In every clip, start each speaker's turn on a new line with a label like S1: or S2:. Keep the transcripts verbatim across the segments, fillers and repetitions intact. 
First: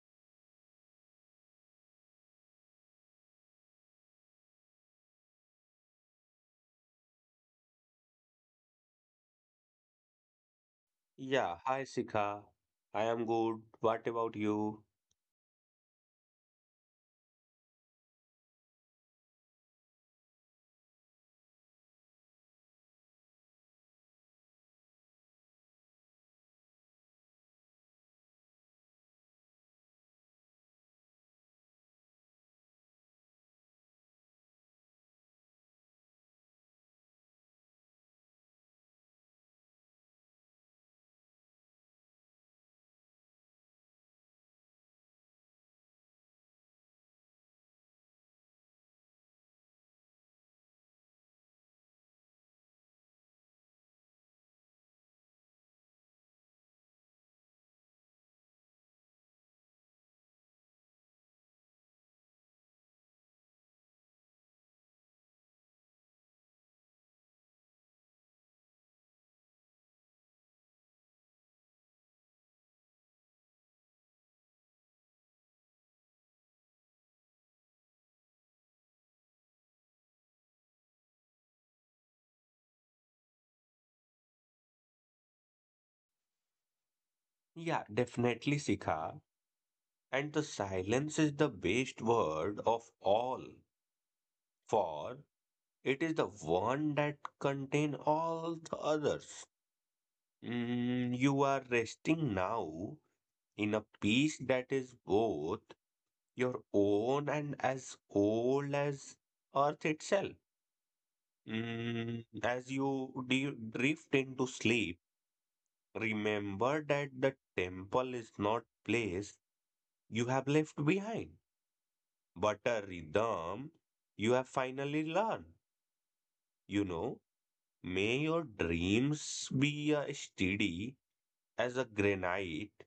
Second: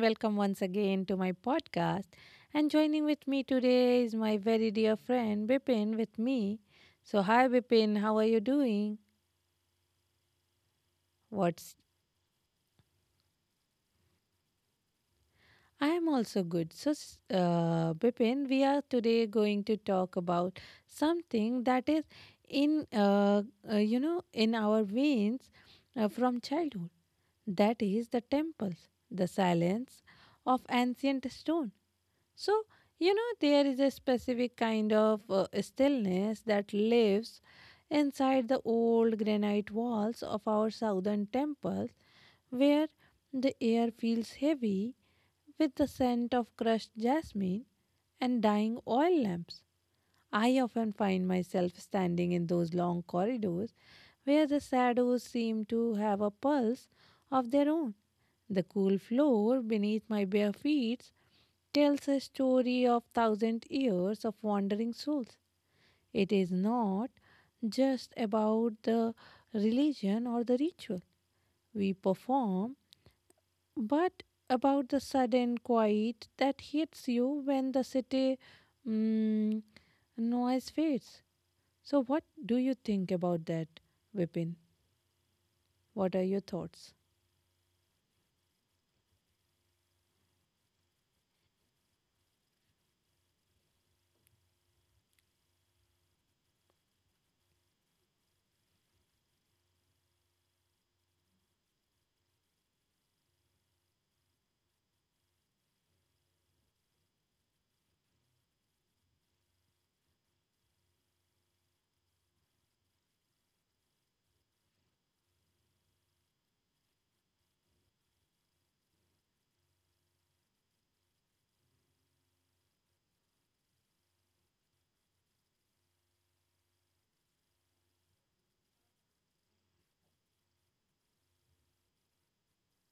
S1: welcome once again to my podcast. And joining with me today is my very dear friend Bipin with me. So, hi, Bipin, how are you doing?
S2: Yeah,
S1: What's
S2: hi Sika. I am good. What about you?
S1: I am also good. So, s- uh, Bipin, we are today going to talk about something that is in, uh, uh, you know, in our veins uh, from childhood. That is the temples, the silence of ancient stone. So, you know, there is a specific kind of uh, stillness that lives inside the old granite walls of our southern temples where the air feels heavy with the scent of crushed jasmine and dying oil lamps. I often find myself standing in those long corridors where the shadows seem to have a pulse of their own. The cool floor beneath my bare feet tells a story of thousand years of wandering souls. It is not just about the religion or the ritual we perform, but about the sudden quiet that hits you when the city mm, noise fades? So, what do you think about that, Vipin? What are your thoughts?
S2: Yeah, definitely Sika. And the silence is the best word of all, for it is the one that contain all the others. Mm, you are resting now in a peace that is both your own and as old as earth itself. Mm, as you de- drift into sleep. Remember that the temple is not place you have left behind, but a rhythm you have finally learned. You know, may your dreams be as steady as a granite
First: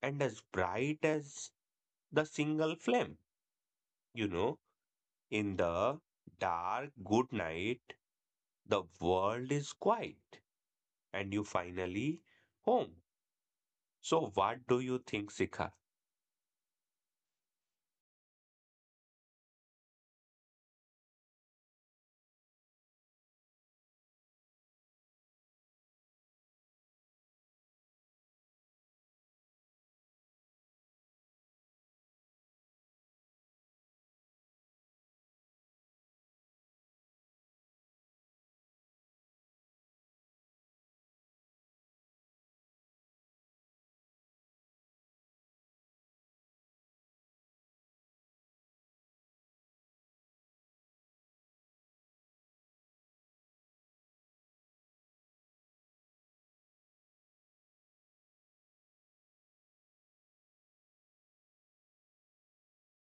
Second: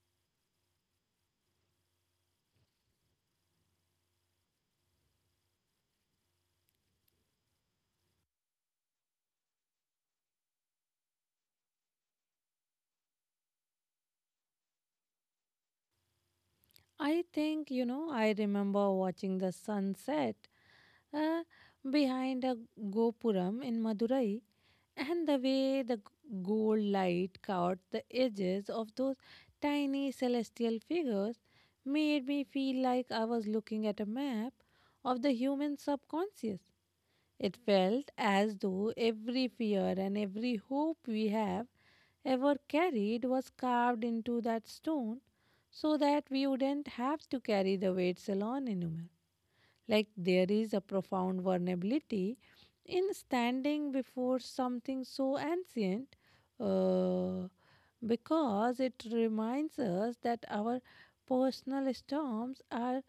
S2: and as bright as the single flame. You know, in the dark good night, the world is quiet and you finally home. So, what do you think, Sikha?
S1: I think, you know, I remember watching the sunset uh, behind a Gopuram in Madurai. And the way the g- gold light caught the edges of those tiny celestial figures made me feel like I was looking at a map of the human subconscious. It felt as though every fear and every hope we have ever carried was carved into that stone so that we wouldn't have to carry the weights alone anymore. Like there is a profound vulnerability in standing before something so ancient uh, because it reminds us that our personal storms are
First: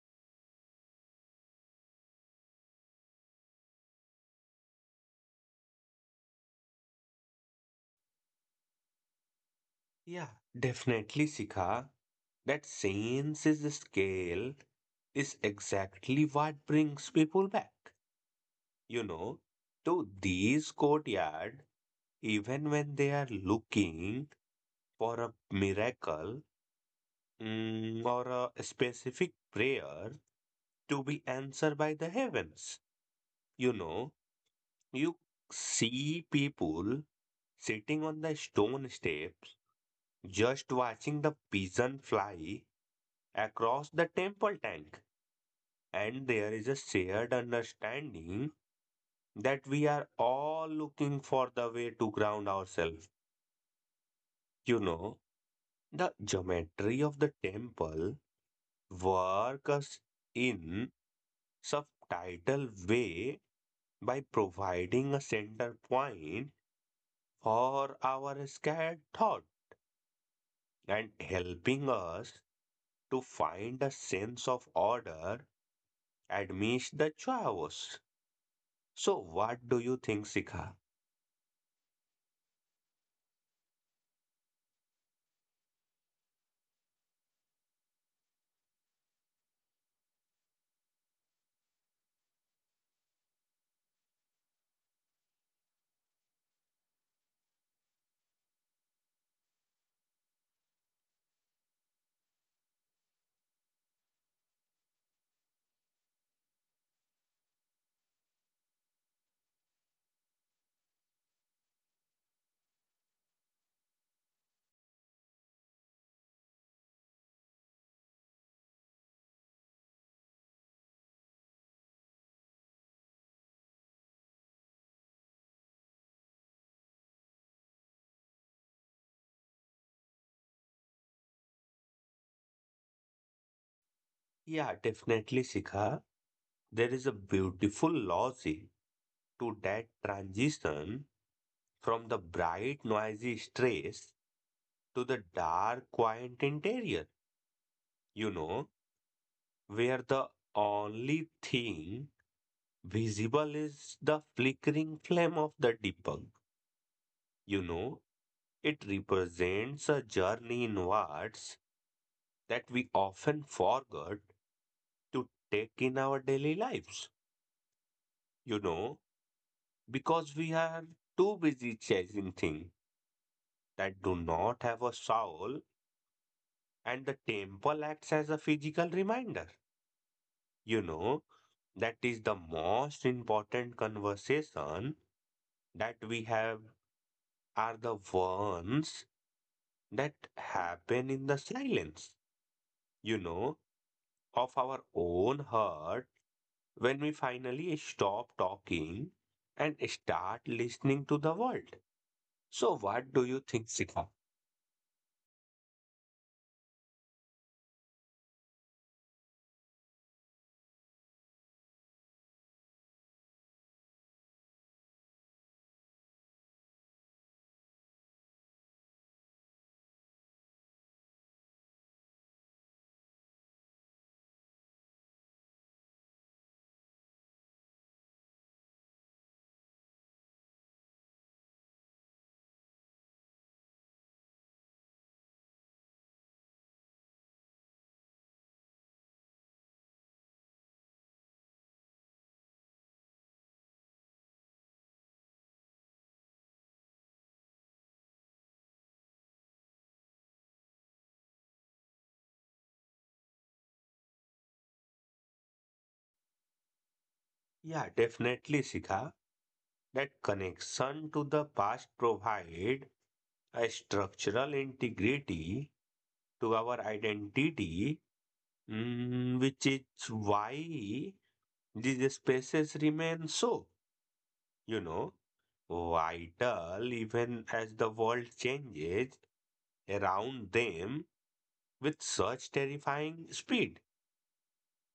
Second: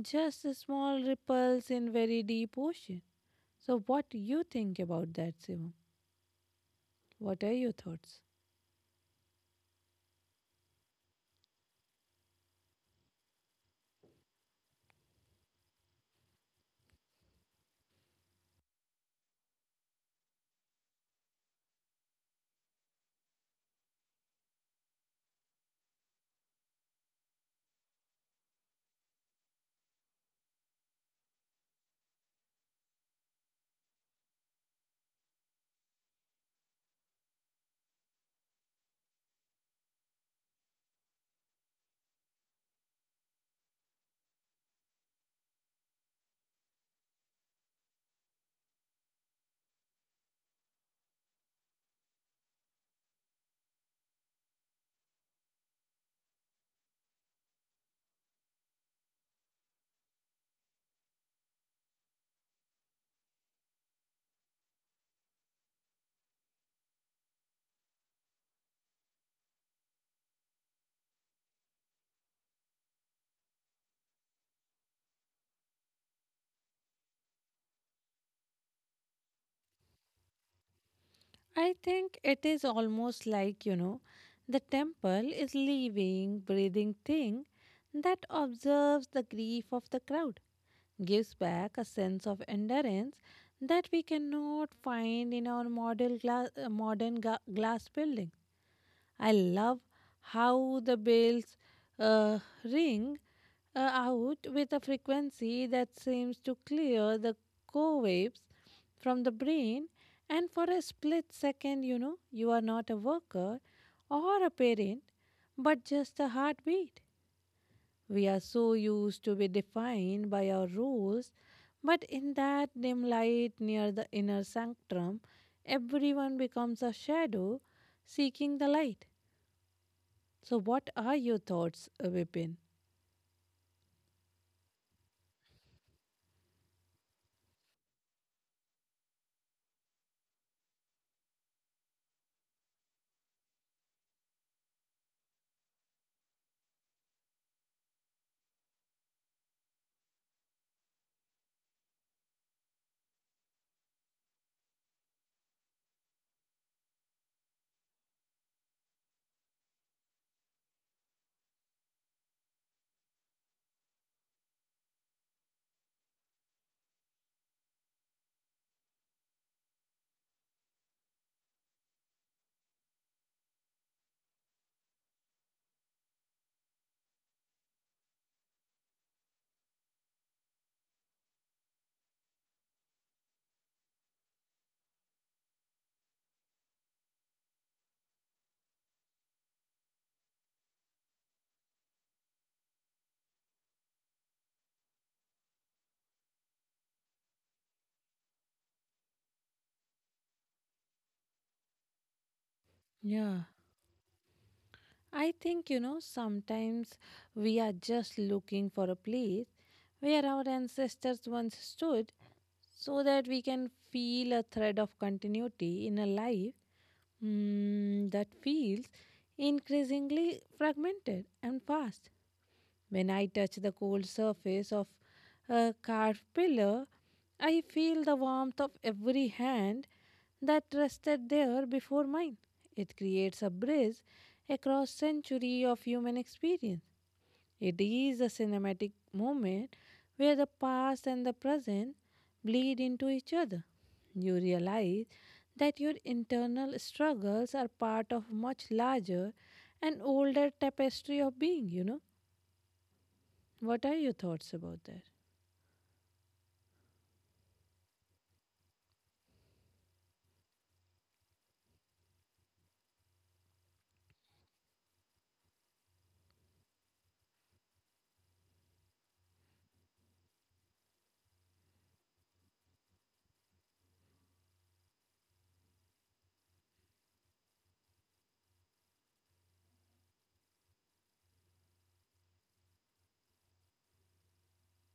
S1: just small ripples in very deep ocean. So what you think about that, Shivam? What are your thoughts?
S2: Yeah, definitely, Sika. That senses scale is exactly what brings people back, you know, to these courtyard, even when they are looking for a miracle mm, or a specific prayer to be answered by the heavens. You know, you see people sitting on the stone steps, just watching the pigeon fly across the temple tank, and there is a shared understanding that we are all looking for the way to ground ourselves. You know, the geometry of the temple works us in subtitle way by providing a center point for our scattered thought and helping us to find a sense of order amidst the chaos. So, what do you think, Sikha?
S1: I think it is almost like, you know, the temple is living, breathing thing that observes the grief of the crowd gives back a sense of endurance that we cannot find in our model glass, uh, modern ga- glass building. I love how the bells uh, ring uh, out with a frequency that seems to clear the co waves from the brain, and for a split second, you know, you are not a worker or a parent, but just a heartbeat. We are so used to be defined by our rules, but in that dim light near the inner sanctum, everyone becomes a shadow seeking the light. So, what are your thoughts, Vipin?
S2: Yeah, definitely, Sikha. There is a beautiful logic to that transition from the bright, noisy stress to the dark, quiet interior, you know, where the only thing visible is the flickering flame of the Deepak. You know, it represents a journey inwards that we often forget to take in our daily lives. You know, because we are too busy chasing things that do not have a soul, and the temple acts as a physical reminder. You know, that is the most important conversation that we have are the ones that happen in the silence, you know, of our own heart when we finally stop talking and start listening to the world. So, what do you
S1: Yeah.
S2: think, Sika?
S1: I think, you know, sometimes we are just looking for a place where our ancestors once stood so that we can feel a thread of continuity in a life mm, that feels increasingly fragmented and fast. When I touch the cold surface of a carved pillar, I feel the warmth of every hand that rested there before mine. It creates a bridge across century of human experience. It is a cinematic moment where the past and the present bleed into each other. You realize that your internal struggles are part of much larger and older tapestry of being, you know. What are your thoughts about that?
S2: Yeah, definitely, Sika. That connection to the past provide a structural integrity to our identity, mm, which is why these spaces remain so, you know, vital even as the world changes around them with such terrifying speed,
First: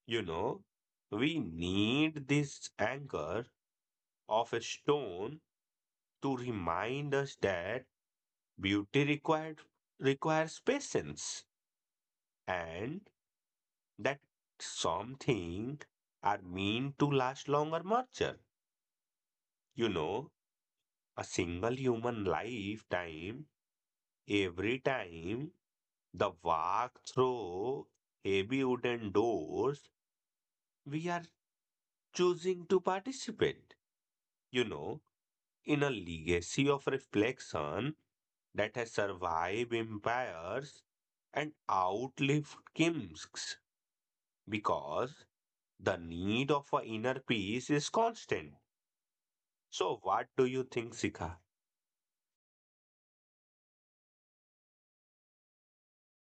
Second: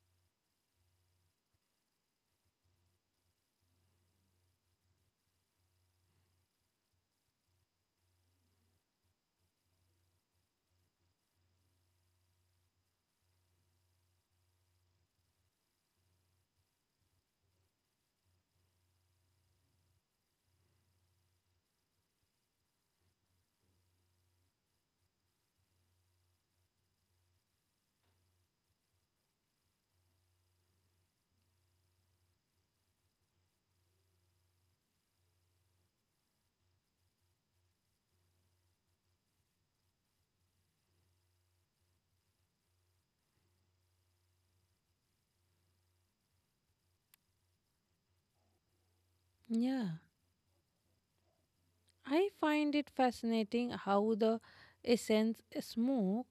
S2: you know. We need this anchor of a stone to remind us that beauty required requires patience, and that something are mean to last longer merger. You know, a single human lifetime, every time the walk through heavy wooden doors, we are choosing to participate. You know, in a legacy of reflection that has survived empires and outlived kings because the need of a inner peace is constant.
S1: Yeah,
S2: So what do you think, Sika?
S1: I find it fascinating how the essence smoke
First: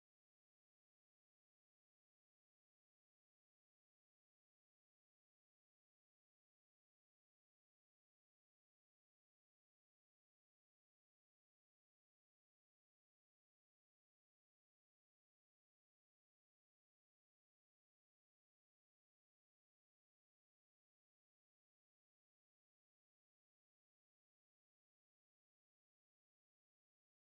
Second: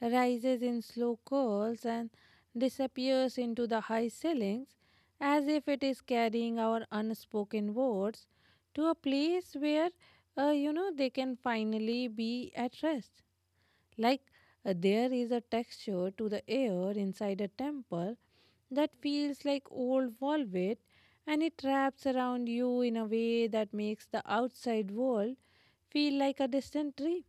S1: rises in slow curls and disappears into the high ceilings as if it is carrying our unspoken words to a place where uh, you know they can finally be at rest. Like uh, there is a texture to the air inside a temple that feels like old velvet and it wraps around you in a way that makes the outside world feel like a distant dream.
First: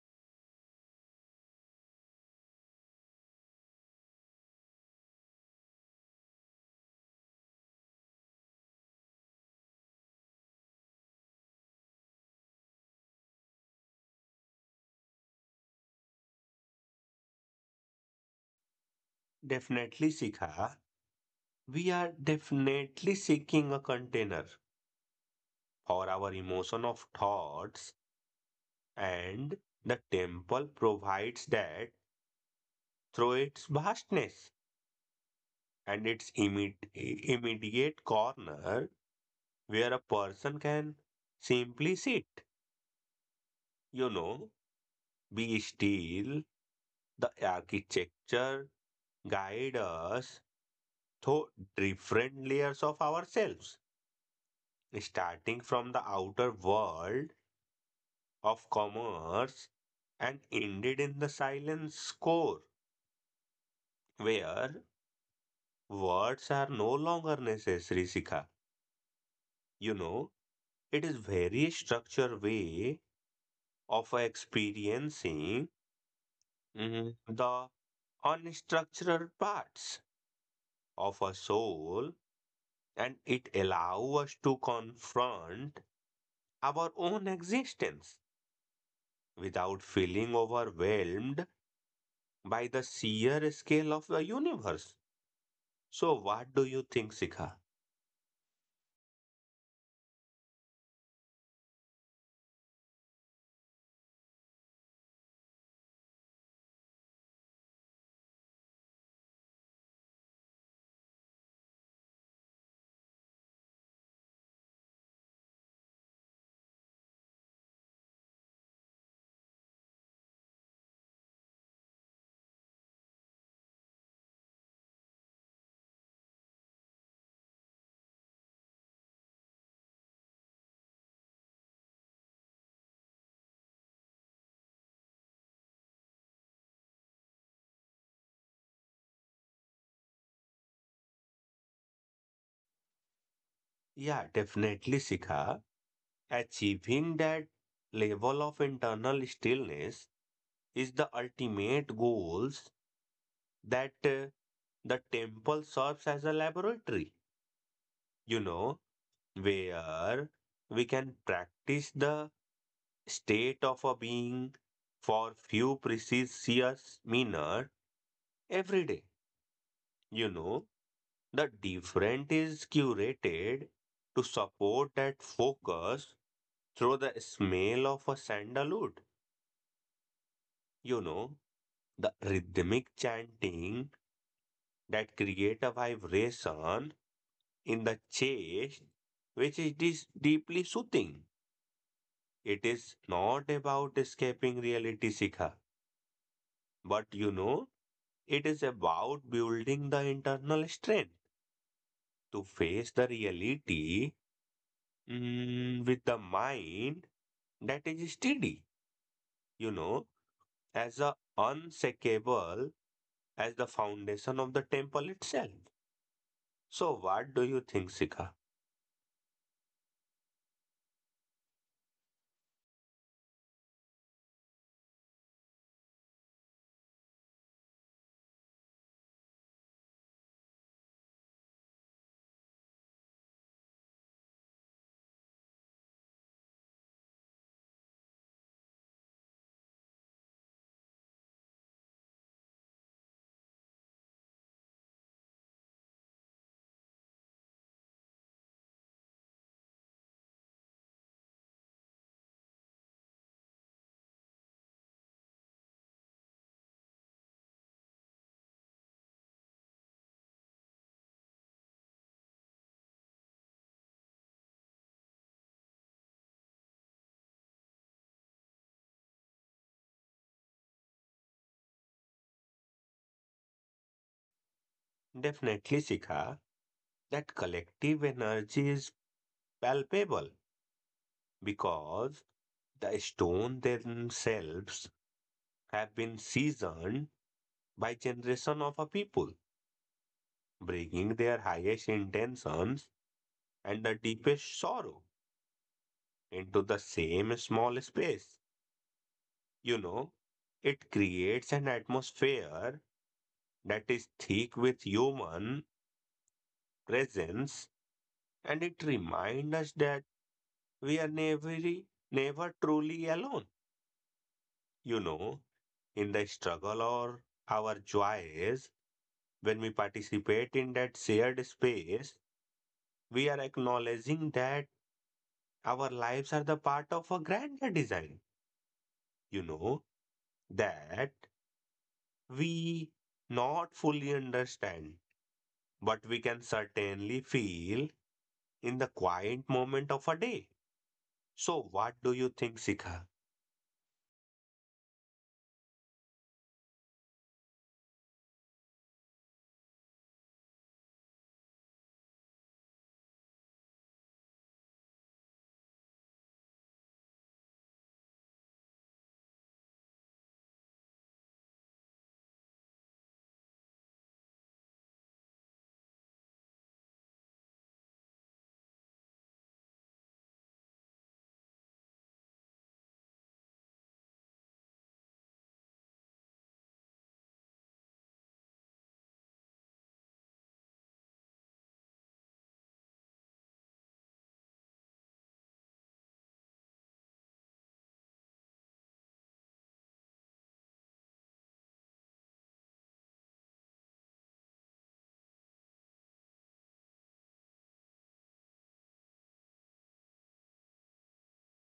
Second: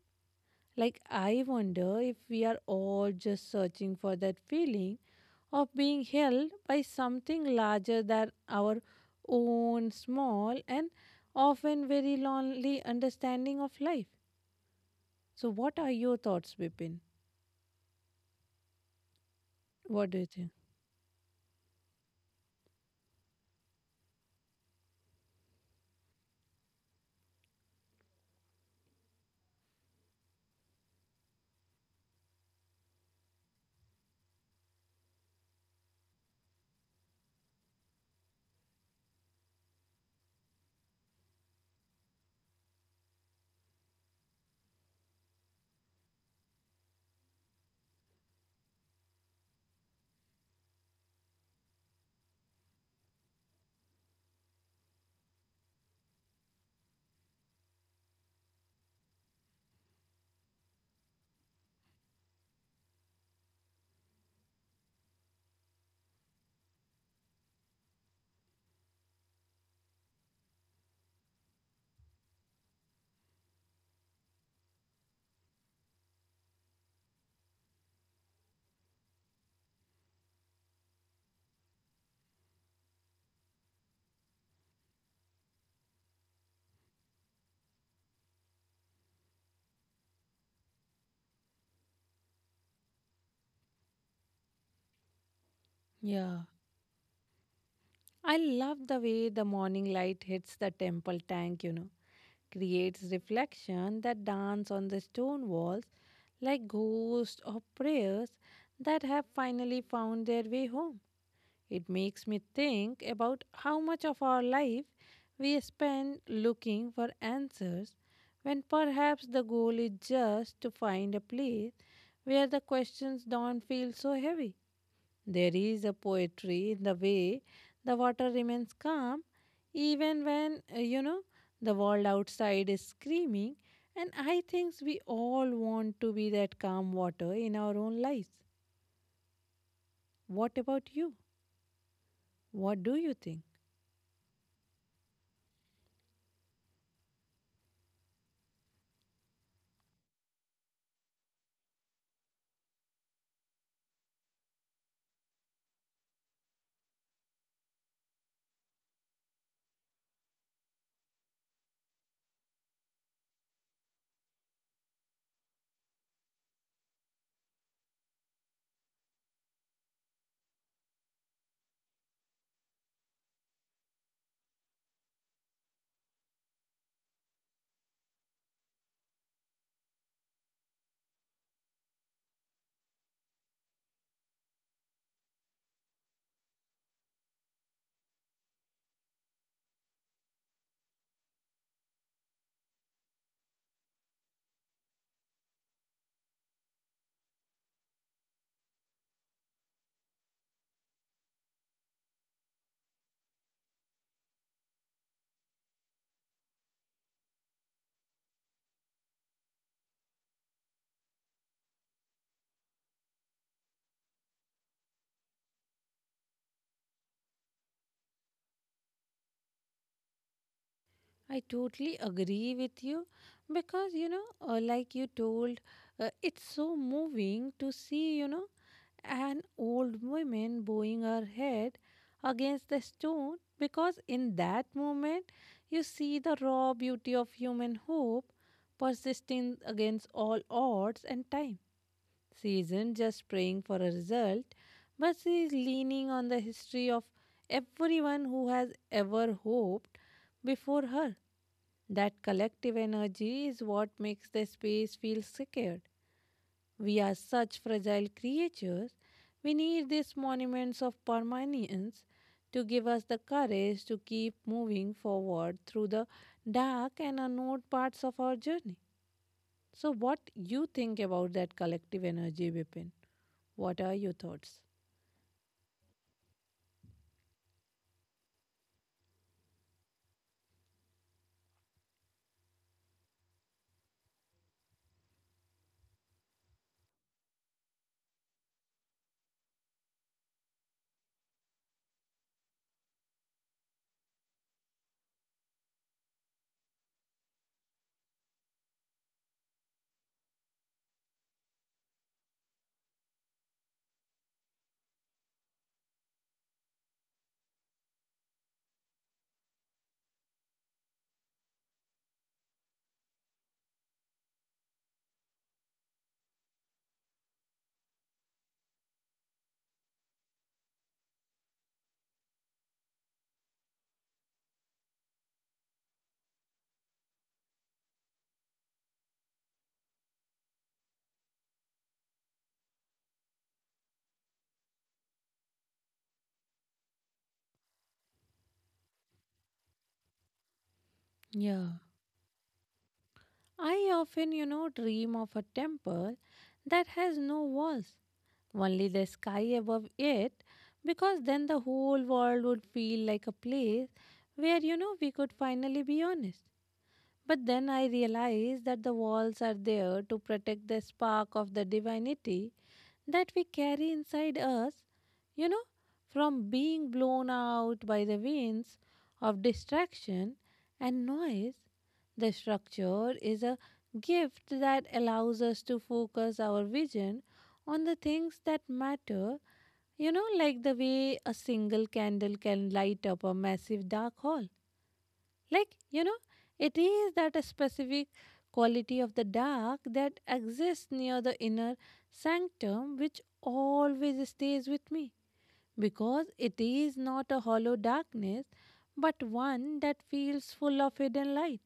S1: Like, I wonder if we are all just searching for that feeling of being held by something larger than our own small and often very lonely understanding of life. So, what are your thoughts, Bipin?
S2: Definitely,
S1: What do you think?
S2: Sika. We are definitely seeking a container for our emotion of thoughts and the temple provides that through its vastness and its imme- immediate corner where a person can simply sit. You know, be still, the architecture guides us to different layers of ourselves, starting from the outer world of commerce and ended in the silence core, where words are no longer necessary, Sika. You know, it is very structured way of experiencing mm, the unstructured parts of a soul and it allows us to confront our own existence without feeling overwhelmed by the sheer scale of the universe. So,
S1: Yeah.
S2: what do you think, Sikha?
S1: I love the way the morning light hits the temple tank, you know, creates reflection that dance on the stone walls like ghosts of prayers that have finally found their way home. It makes me think about how much of our life we spend looking for answers when perhaps the goal is just to find a place where the questions don't feel so heavy. There is a poetry in the way the water remains calm even when, uh, you know, the world outside is screaming. And I think we all want to be that calm water in our own lives. What about you? What do you think?
S2: Yeah, definitely, Sikha. Achieving that level of internal stillness is the ultimate goals that uh, the temple serves as a laboratory, you know, where we can practice the state of a being for few precise years minor every day. You know, the different is curated to support that focus through the smell of a sandalwood. You know, the rhythmic chanting that create a vibration in the chest, which it is dis- deeply soothing. It is not about escaping reality, Sikha, but you know, it is about building the internal strength to face the reality mm, with the mind that is steady, you know, as a unshakable as the foundation of the temple itself. So what do you think, Sika?
S1: I totally agree with you because you know, uh, like you told, uh, it's so moving to see you know an old woman bowing her head against the stone because in that moment you see the raw beauty of human hope persisting against all odds and time. She isn't just praying for a result, but she is leaning on the history of everyone who has ever hoped before her that collective energy is what makes the space feel sacred. We are such fragile creatures. We need these monuments of permanence to give us the courage to keep moving forward through the dark and unknown parts of our journey. So, what you think about that collective energy, Bipin? What are your thoughts?
S2: Definitely, Sika, that collective energy is palpable because the stone themselves have been seasoned by generation of a people, bringing their highest intentions and the deepest sorrow into the same small space. You know, it creates an atmosphere that is thick with human presence and it reminds us that we are never, never truly alone. You know, in the struggle or our joys, when we participate in that shared space, we are acknowledging that our lives are the part of a grander design. You know, that we not fully understand, but we can certainly feel in the quiet moment of a day. So
S1: Yeah.
S2: what do you think, Sikha?
S1: I often, you know, dream of a temple that has no walls, only the sky above it, because then the whole world would feel like a place where, you know, we could finally be honest. But then I realize that the walls are there to protect the spark of the divinity that we carry inside us, you know, from being blown out by the winds of distraction and noise, the structure is a gift that allows us to focus our vision on the things that matter, you know, like the way a single candle can light up a massive dark hall. Like, you know, it is that a specific quality of the dark that exists near the inner sanctum which always stays with me because it is not a hollow darkness, but one that feels full of hidden light.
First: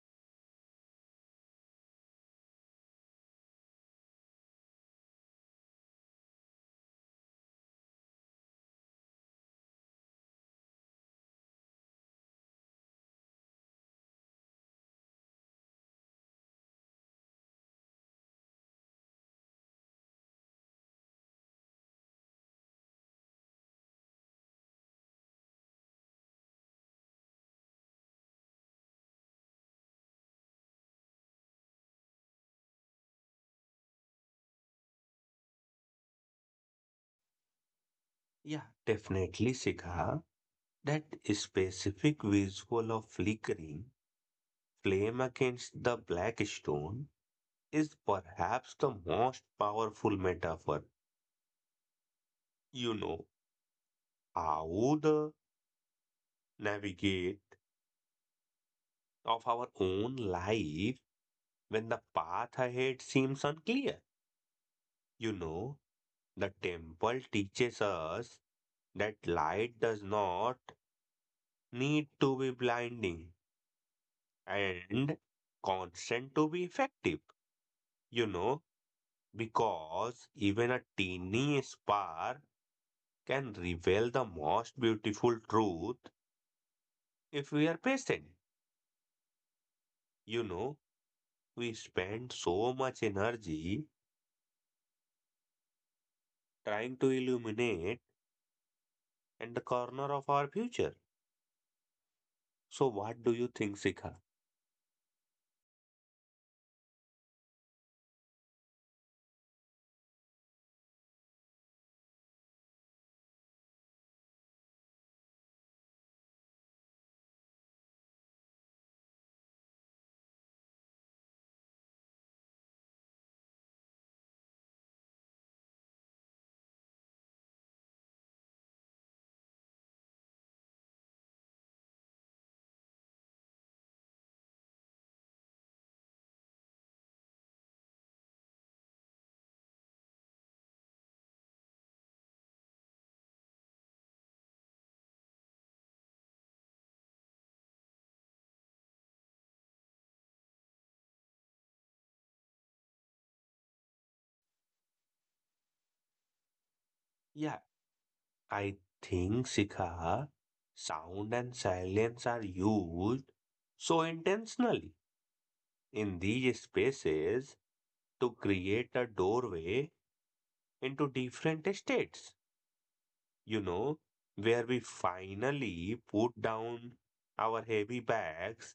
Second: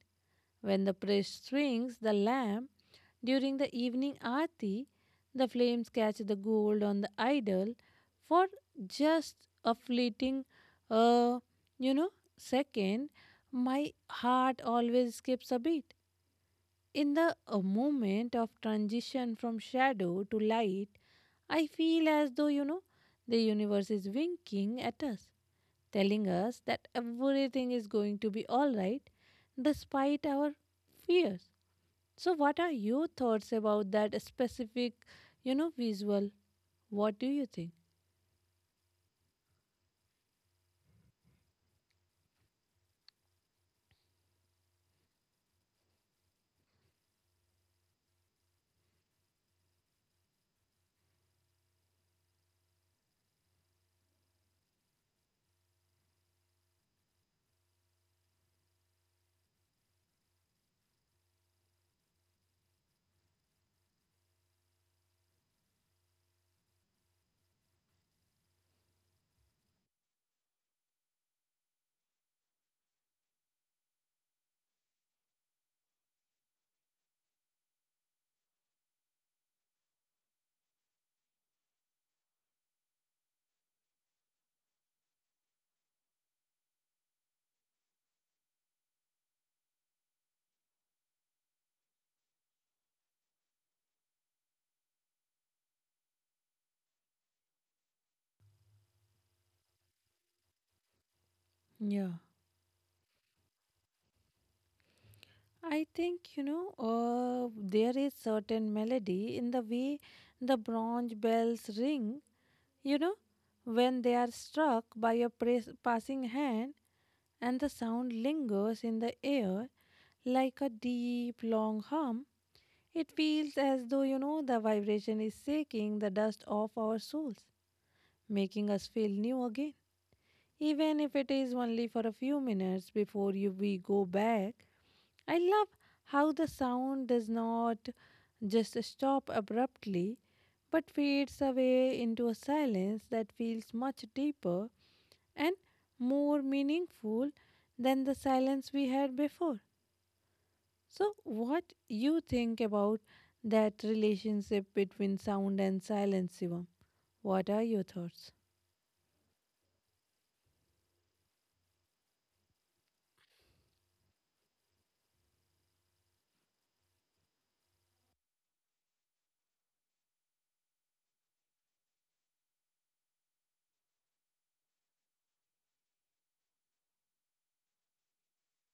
S1: When the priest swings the lamp during the evening aarti, the flames catch the gold on the idol for just a fleeting, uh, you know, second. My heart always skips a beat in the uh, moment of transition from shadow to light, I feel as though, you know, the universe is winking at us, telling us that everything is going to be all right despite our fears. So, what are your thoughts about that specific, you know, visual? What do you think?
S2: Yeah, definitely, Sikha. That specific visual of flickering flame against the black stone is perhaps the most powerful metaphor. You know, how the navigate of our own life when the path ahead seems unclear. You know, the temple teaches us that light does not need to be blinding and constant to be effective, you know, because even a teeny spark can reveal the most beautiful truth if we are patient. You know, we spend so much energy trying to illuminate and the corner of our future.
S1: Yeah.
S2: So what do you think, Sikha?
S1: I think, you know, uh, there is certain melody in the way the bronze bells ring. You know, when they are struck by a pres- passing hand and the sound lingers in the air like a deep, long hum, it feels as though, you know, the vibration is shaking the dust off our souls, making us feel new again. Even if it is only for a few minutes before you, we go back, I love how the sound does not just stop abruptly but fades away into a silence that feels much deeper and more meaningful than the silence we had before. So what you think about that relationship between sound and silence, Shivam?
S2: Yeah,
S1: What are your thoughts?
S2: I think Sikha, sound and silence are used so intentionally in these spaces to create a doorway into different states, you know, where we finally put down our heavy bags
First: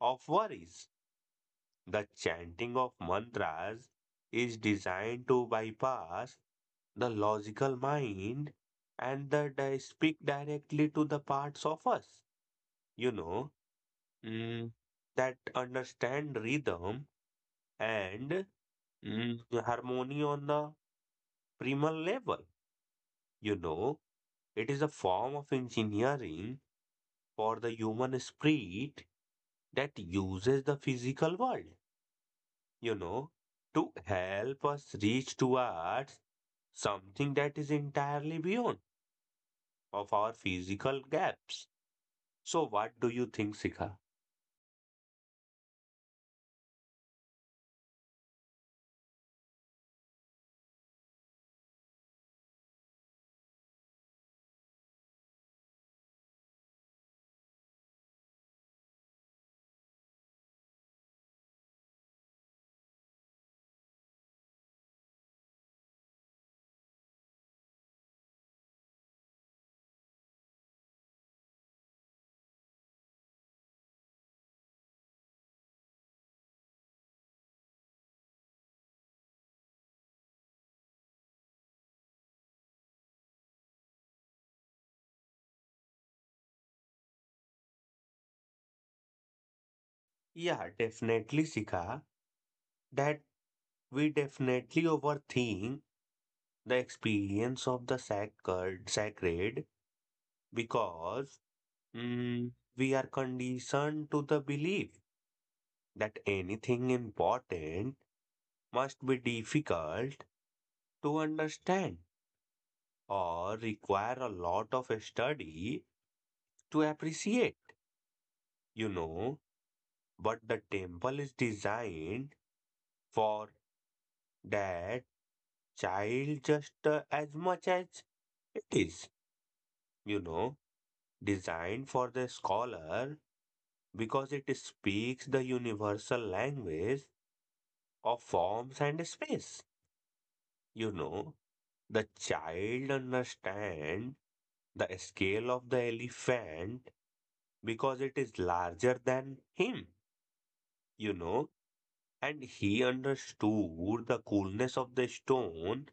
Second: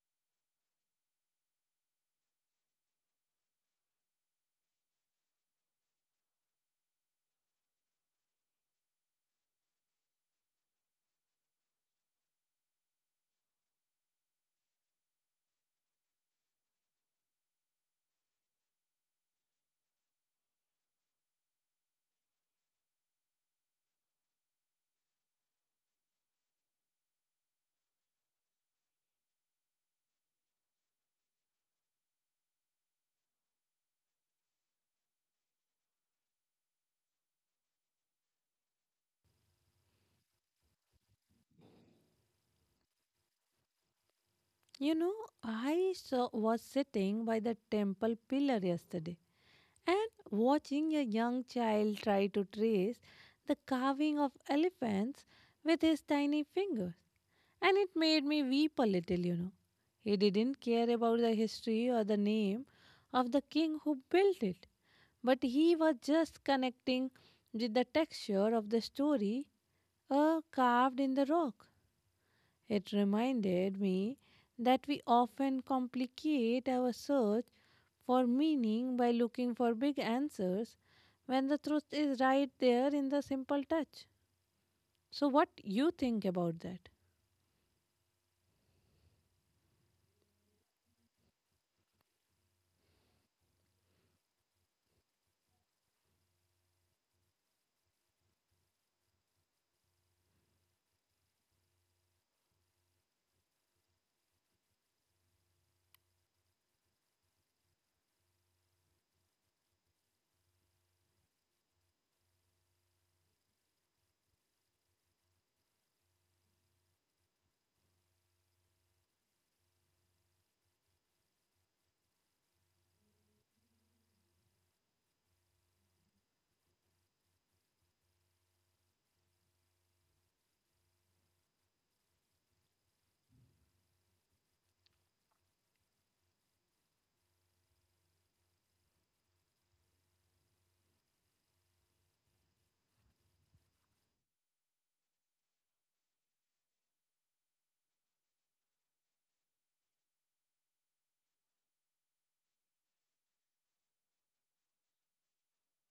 S2: of worries. The chanting of mantras is designed to bypass the logical mind and the di- speak directly to the parts of us, you know, mm, that understand rhythm and mm, harmony on the primal level, you know. It is a form of engineering for the human spirit that uses the physical world, you know, to help us reach towards something that is entirely beyond of our physical gaps. So what do you think, Sika?
S1: you know i saw, was sitting by the temple pillar yesterday. And watching a young child try to trace the carving of elephants with his tiny fingers. And it made me weep a little, you know. He didn't care about the history or the name of the king who built it, but he was just connecting with the texture of the story uh, carved in the rock. It reminded me that we often complicate our search for meaning by looking for big answers when the truth is right there in the simple touch. So what you think about that?
S2: Yeah, definitely, Sika, that we definitely overthink the experience of the sacred, sacred because mm, we are conditioned to the belief that anything important must be difficult to understand or require a lot of study to appreciate, you know. But the temple is designed for that child just uh, as much as it is, you know, designed for the scholar because it speaks the universal language of forms and space, you know. The child understand the scale of the elephant because it is larger than him, you know, and he understood the coolness of the stone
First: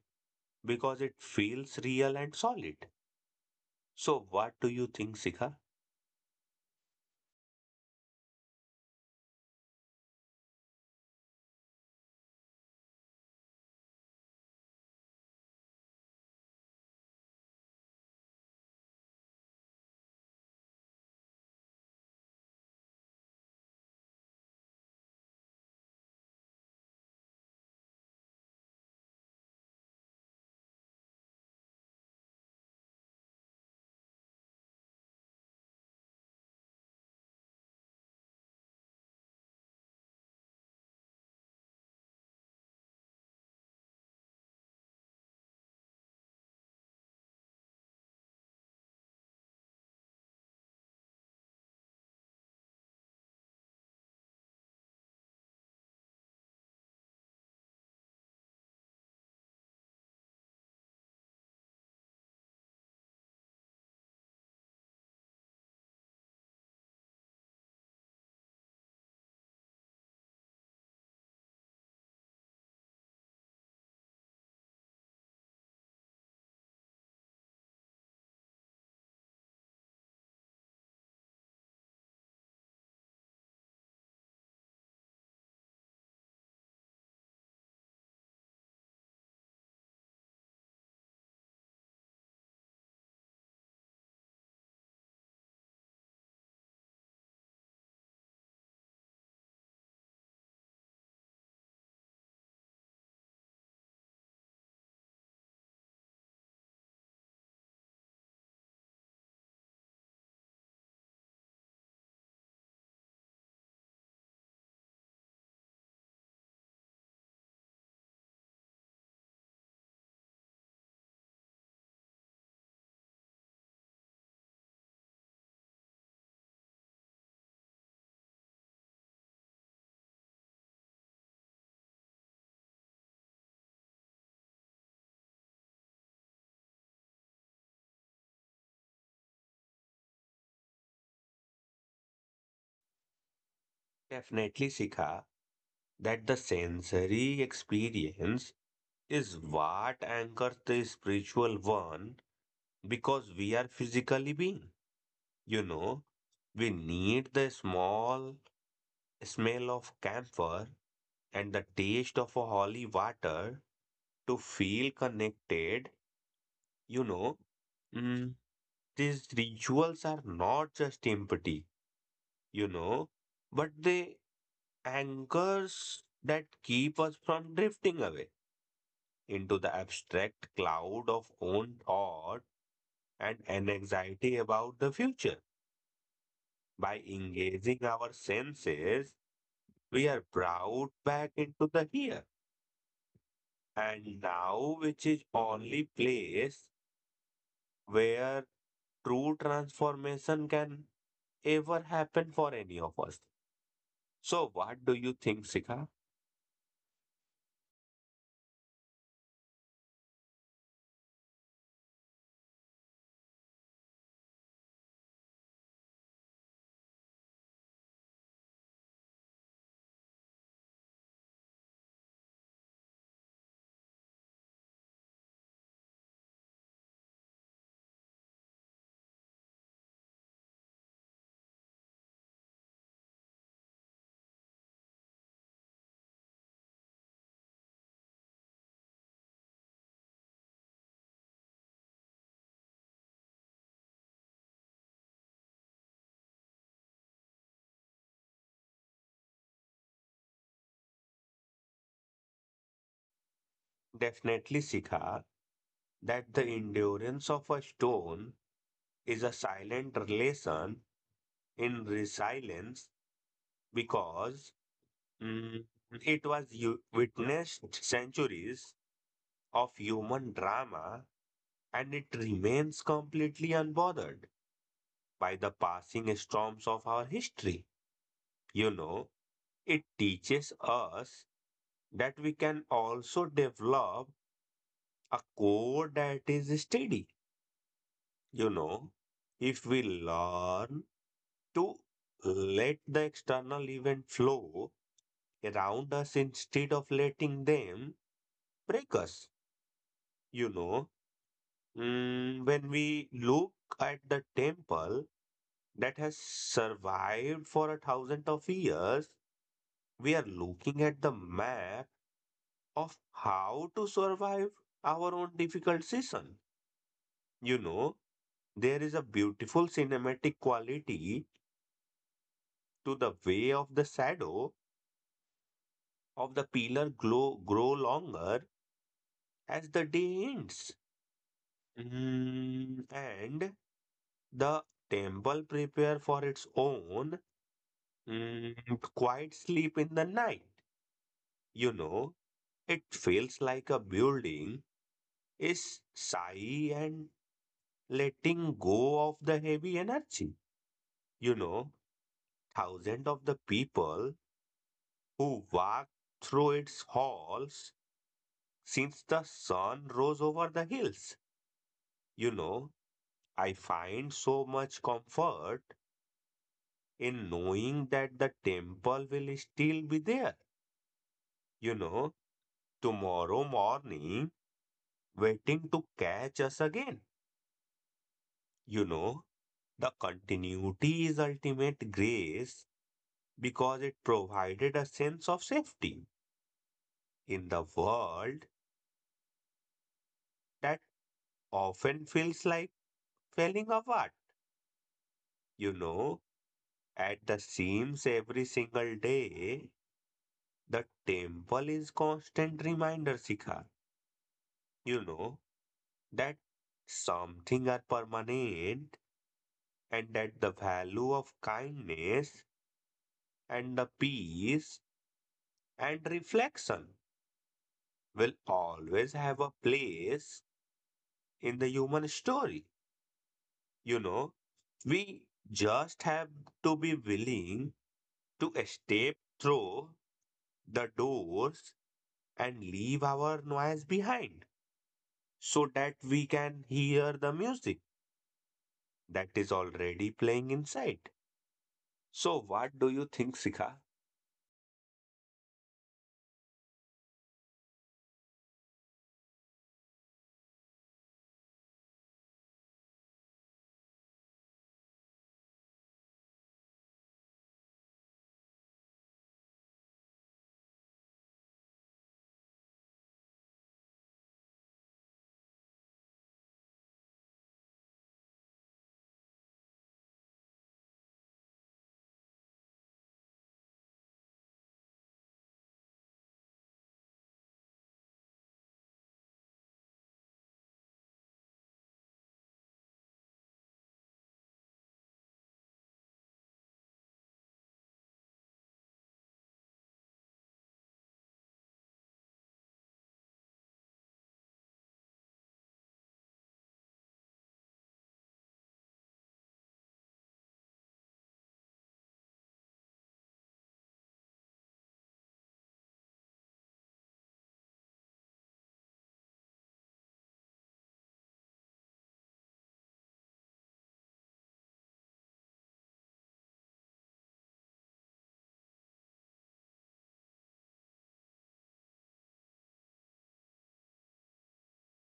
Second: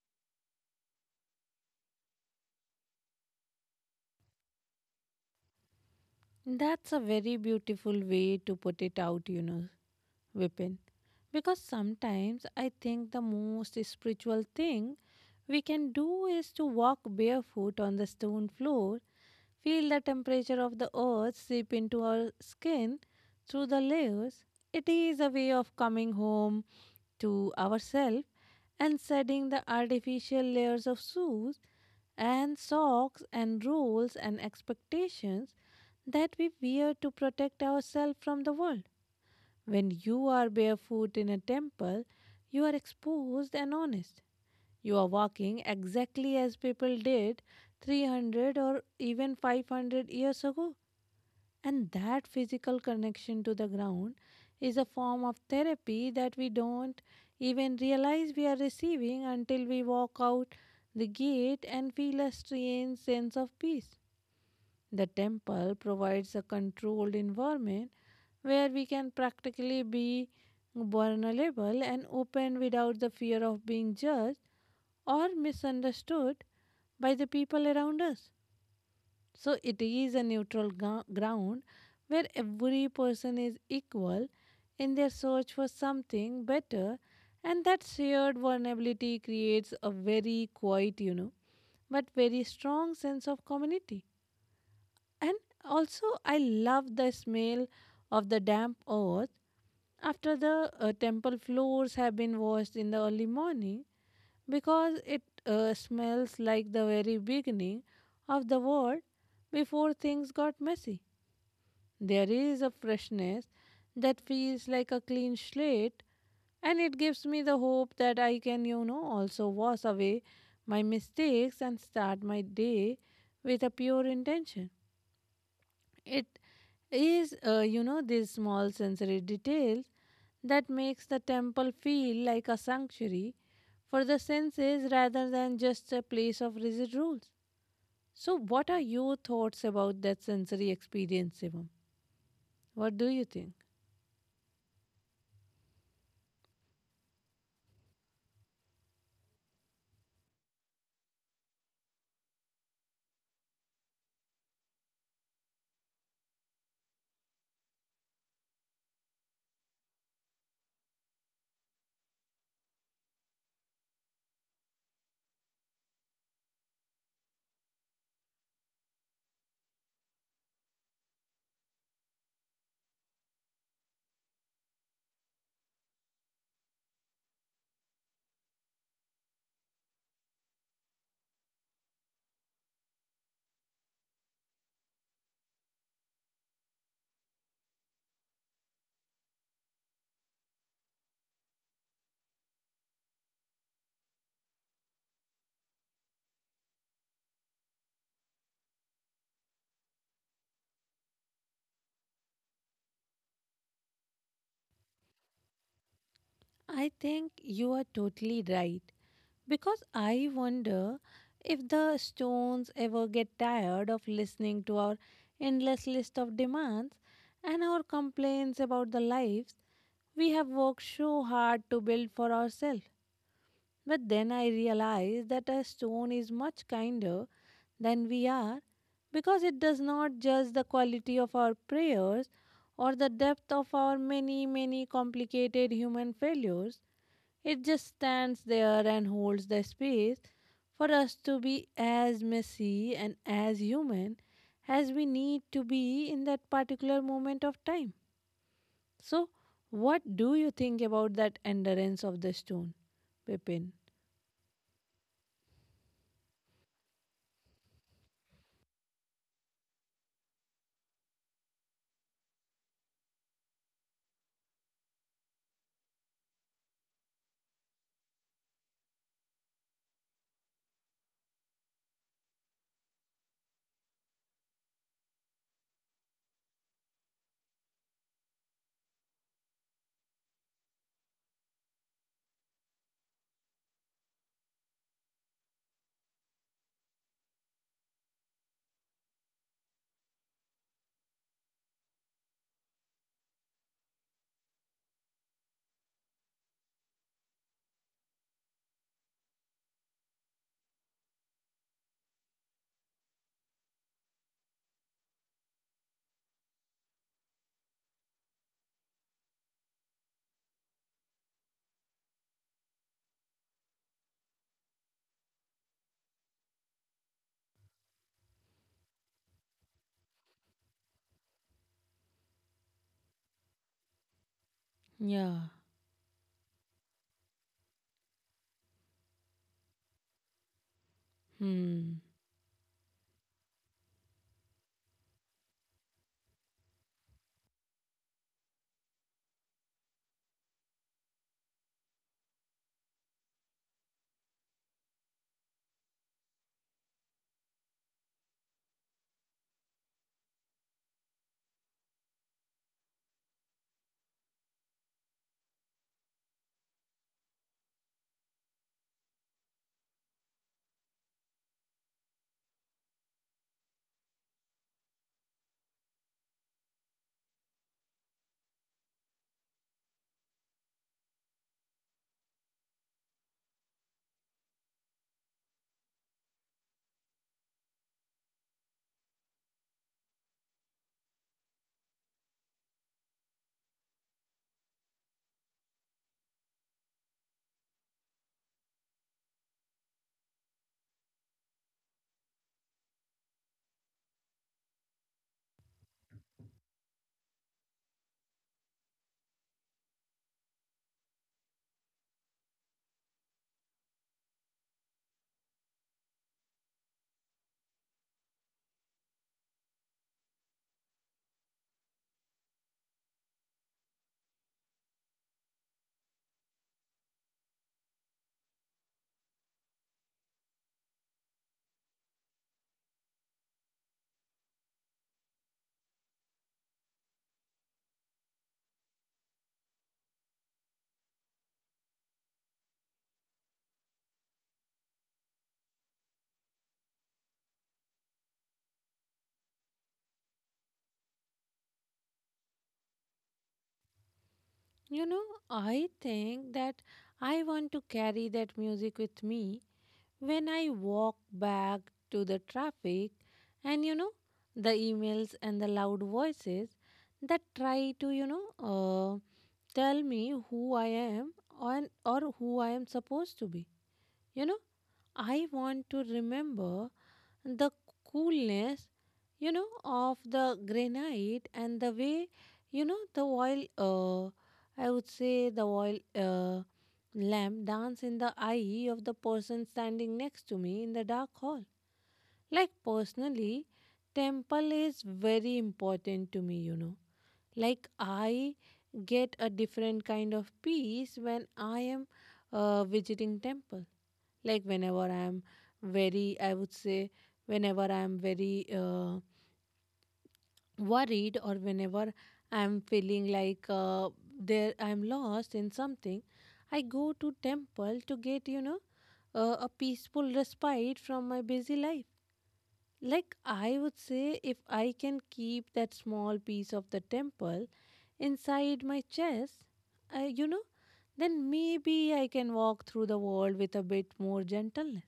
S2: because it feels real and solid. So, what do you think, Sika?
S1: That's a very beautiful way to put it out, you know. Vipin. Because sometimes I think the most spiritual thing we can do is to walk barefoot on the stone floor, feel the temperature of the earth seep into our skin through the layers. It is a way of coming home to ourselves and shedding the artificial layers of shoes and socks and rules and expectations that we wear to protect ourselves from the world. When you are barefoot in a temple, you are exposed and honest. You are walking exactly as people did three hundred or even five hundred years ago. And that physical connection to the ground is a form of therapy that we don't even realize we are receiving until we walk out the gate and feel a strange sense of peace. The temple provides a controlled environment where we can practically be vulnerable and open without the fear of being judged or misunderstood by the people around us. So it is a neutral gro- ground where every person is equal in their search for something better and that shared vulnerability creates a very quiet, you know, but very strong sense of community. And also, I love the smell of the damp earth after the uh, temple floors have been washed in the early morning because it uh, smells like the very beginning of the world before things got messy. There is a freshness that feels like a clean slate, and it gives me the hope that I can, you know, also wash away my mistakes and start my day with a pure intention. It is, uh, you know, these small sensory details that makes the temple feel like a sanctuary for the senses rather than just a place of rigid rules. So, what are your thoughts about that sensory experience, Shivam? What do you think?
S2: Definitely, Sika, that the sensory experience is what anchors the spiritual one because we are physically being, you know, we need the small smell of camphor and the taste of a holy water to feel connected, you know, mm, these rituals are not just empty, you know, but they anchors that keep us from drifting away into the abstract cloud of own thought and an anxiety about the future. By engaging our senses, we are brought back into the here and now, which is only place where true transformation can ever happen for any of us. So, what do you think, Sika?
S1: I think you are totally right because I wonder if the stones ever get tired of listening to our endless list of demands and our complaints about the lives we have worked so hard to build for ourselves. But then I realized that a stone is much kinder than we are because it does not judge the quality of our prayers or the depth of our many, many complicated human failures. It just stands there and holds the space for us to be as messy and as human as we need to be in that particular moment of time. So, what do you think about that endurance of the stone, Pepin?
S2: Definitely, Sika, that the endurance of a stone is a silent relation in resilience because mm, it was u- witnessed centuries of human drama and it remains completely unbothered by the passing storms of our history. You know, it teaches us that we can also develop a core that is steady. You know, if we learn to let the external event flow around us instead of letting them break us, you know, mm, when we look at the temple that has survived for a thousand of years, we are looking at the map of how to survive our own difficult season. You know, there is a beautiful cinematic quality to the way of the shadow
S1: Yeah.
S2: of the pillar glow, grow longer as the day ends.
S1: Hmm.
S2: Mm, and the temple prepare for its own mm, quiet sleep in the night. You know, it feels like a building is sigh and letting go of the heavy energy. You know, Thousands of the people who walked through its halls since the sun rose over the hills. You know, I find so much comfort in knowing that the temple will still be there, you know, tomorrow morning, waiting to catch us again. You know, the continuity is ultimate grace because it provided a sense of safety in the world that often feels like failing apart, you know, at the seams every single day, the temple is constant reminder, Sikha. You know that something are permanent and that the value of kindness and the peace and reflection will always have a place in the human story. You know, we just have to be willing to step through the doors and leave our noise behind, so that we can hear the music that is already playing inside. So, what do you think, Sikha?
S1: You know, I think that I want to carry that music with me when I walk back to the traffic and, you know, the emails and the loud voices that try to, you know, uh, tell me who I am or or who I am supposed to be. You know, I want to remember the coolness, you know, of the granite and the way, you know, the oil uh, I would say the oil uh, lamp dance in the eye of the person standing next to me in the dark hall. Like personally, temple is very important to me, you know. Like i get a different kind of peace when I am uh, visiting temple. Like whenever i'm very i would say whenever I'm very uh, worried, or whenever I'm feeling like uh, there I'm lost in something, I go to temple to get, you know uh, a peaceful respite from my busy life. Like I would say if I can keep that small piece of the temple inside my chest, I, you know then maybe I can walk through the world with a bit more gentleness.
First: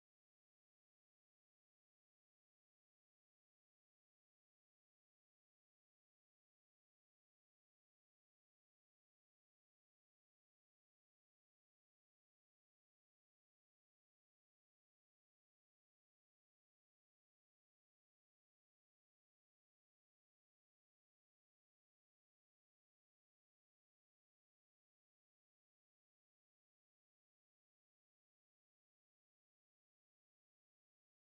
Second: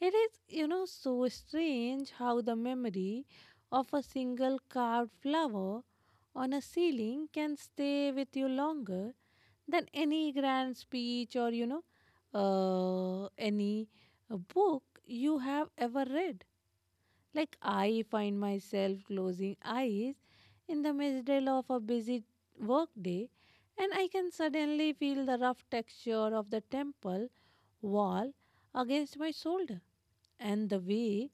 S1: It is, you know, so strange how the memory of a single carved flower on a ceiling can stay with you longer than any grand speech or, you know, uh, any uh, book you have ever read. Like, I find myself closing eyes in the middle of a busy workday, and I can suddenly feel the rough texture of the temple wall against my shoulder and the way,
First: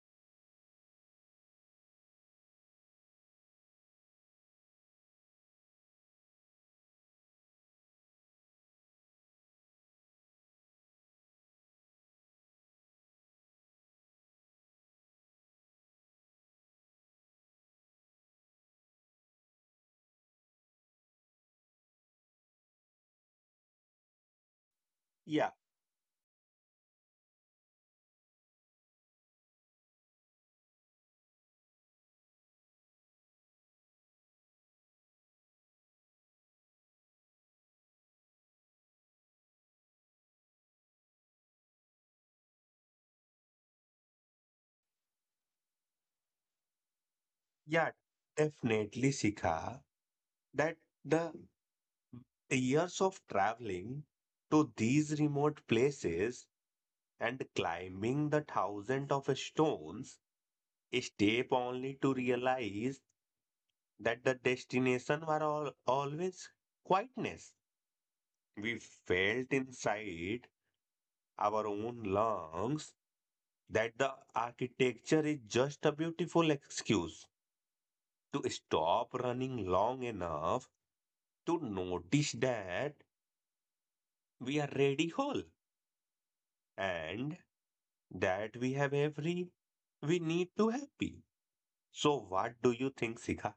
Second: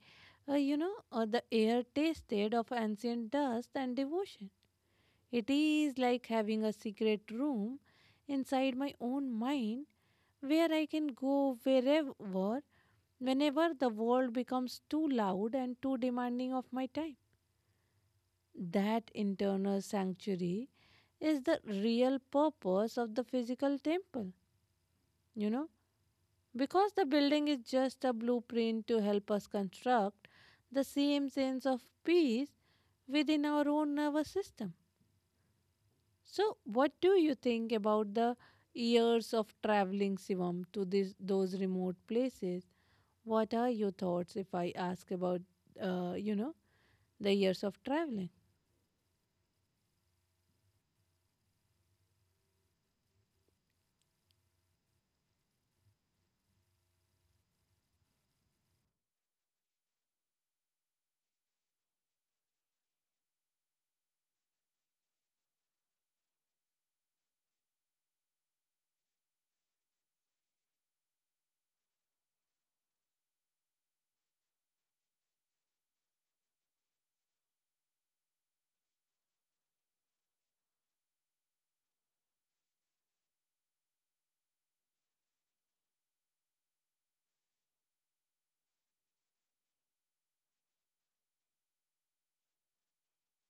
S1: uh, you know, uh, the air tasted of ancient dust and devotion. It is like having a secret room inside my own mind where I can go wherever, whenever the world becomes too loud and too demanding of my time. That internal sanctuary is the real purpose of the physical temple, you
S2: Yeah,
S1: know. Because the building is just a blueprint to help us construct the same sense of peace within our own nervous system. So, what do you think about the years of traveling, Sivam, to this, those remote places? What are your thoughts if I ask about, uh, you know, the years of
S2: yeah,
S1: traveling?
S2: Definitely, Sikha, that the years of traveling to these remote places and climbing the thousand of stones step only to realize that the destination were all, always quietness. We felt inside our own lungs that the architecture is just a beautiful excuse to stop running long enough to notice that we are ready whole and that we have every we need to happy. So what do you think, Sika?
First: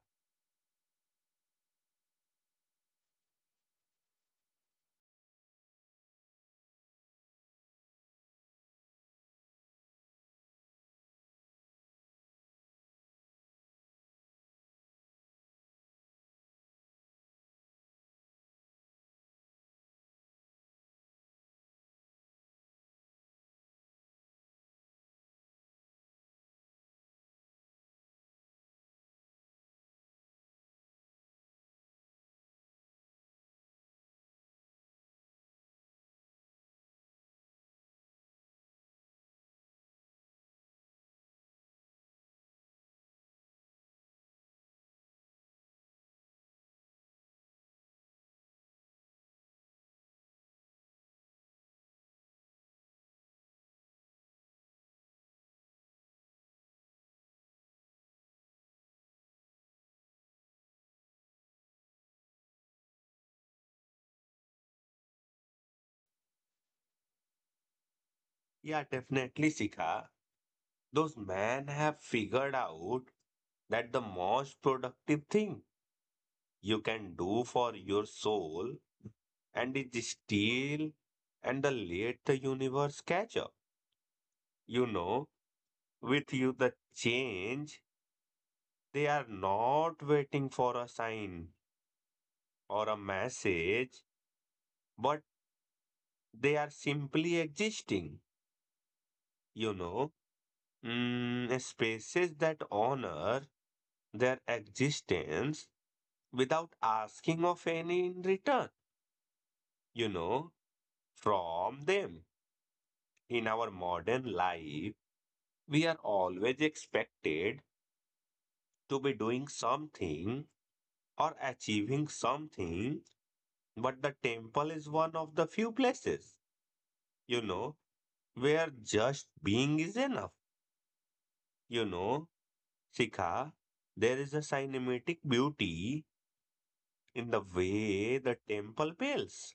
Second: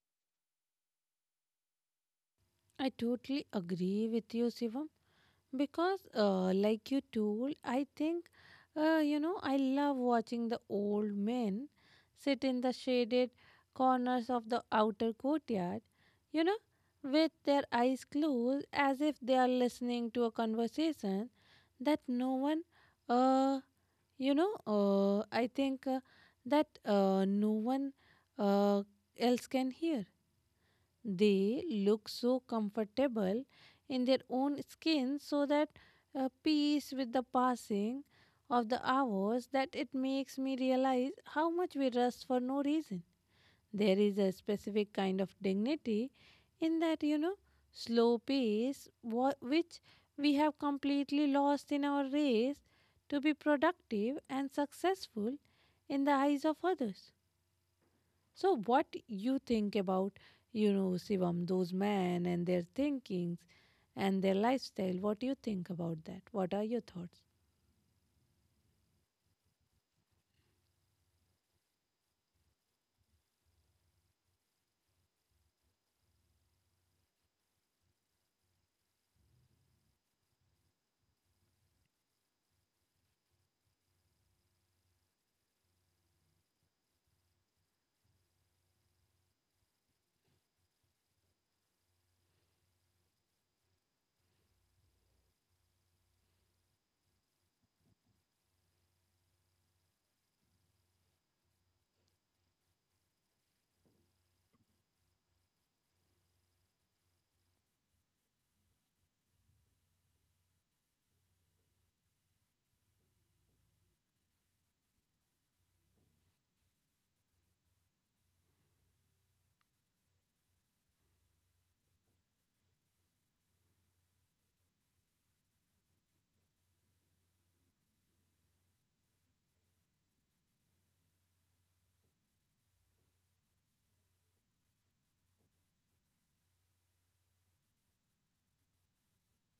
S1: I totally agree with you, Sivam. Because, uh, like you told, I think, uh, you know, I love watching the old men sit in the shaded corners of the outer courtyard, you know, with their eyes closed as if they are listening to a conversation that no one, uh, you know, uh, I think uh, that uh, no one uh, else can hear. They look so comfortable in their own skin, so that uh, peace with the passing of the hours that it makes me realize how much we rust for no reason. There is a specific kind of dignity in that, you know, slow pace wha- which we have completely lost in our race to be productive and successful in the eyes of others. So what you think about, you know, Shivam, those men and their thinkings and their lifestyle? What do you think about that? What are your thoughts?
S2: Yeah, definitely, Sika. Those men have figured out that the most productive thing you can do for your soul and is still and the let the universe catch up. You know, with you the change. They are not waiting for a sign or a message, but they are simply existing. You know, mm, Spaces that honor their existence without asking of any in return, you know, from them. In our modern life, we are always expected to be doing something or achieving something. But the temple is one of the few places, you know, where just being is enough. You know, Shikha, there is a cinematic beauty in the way the temple bells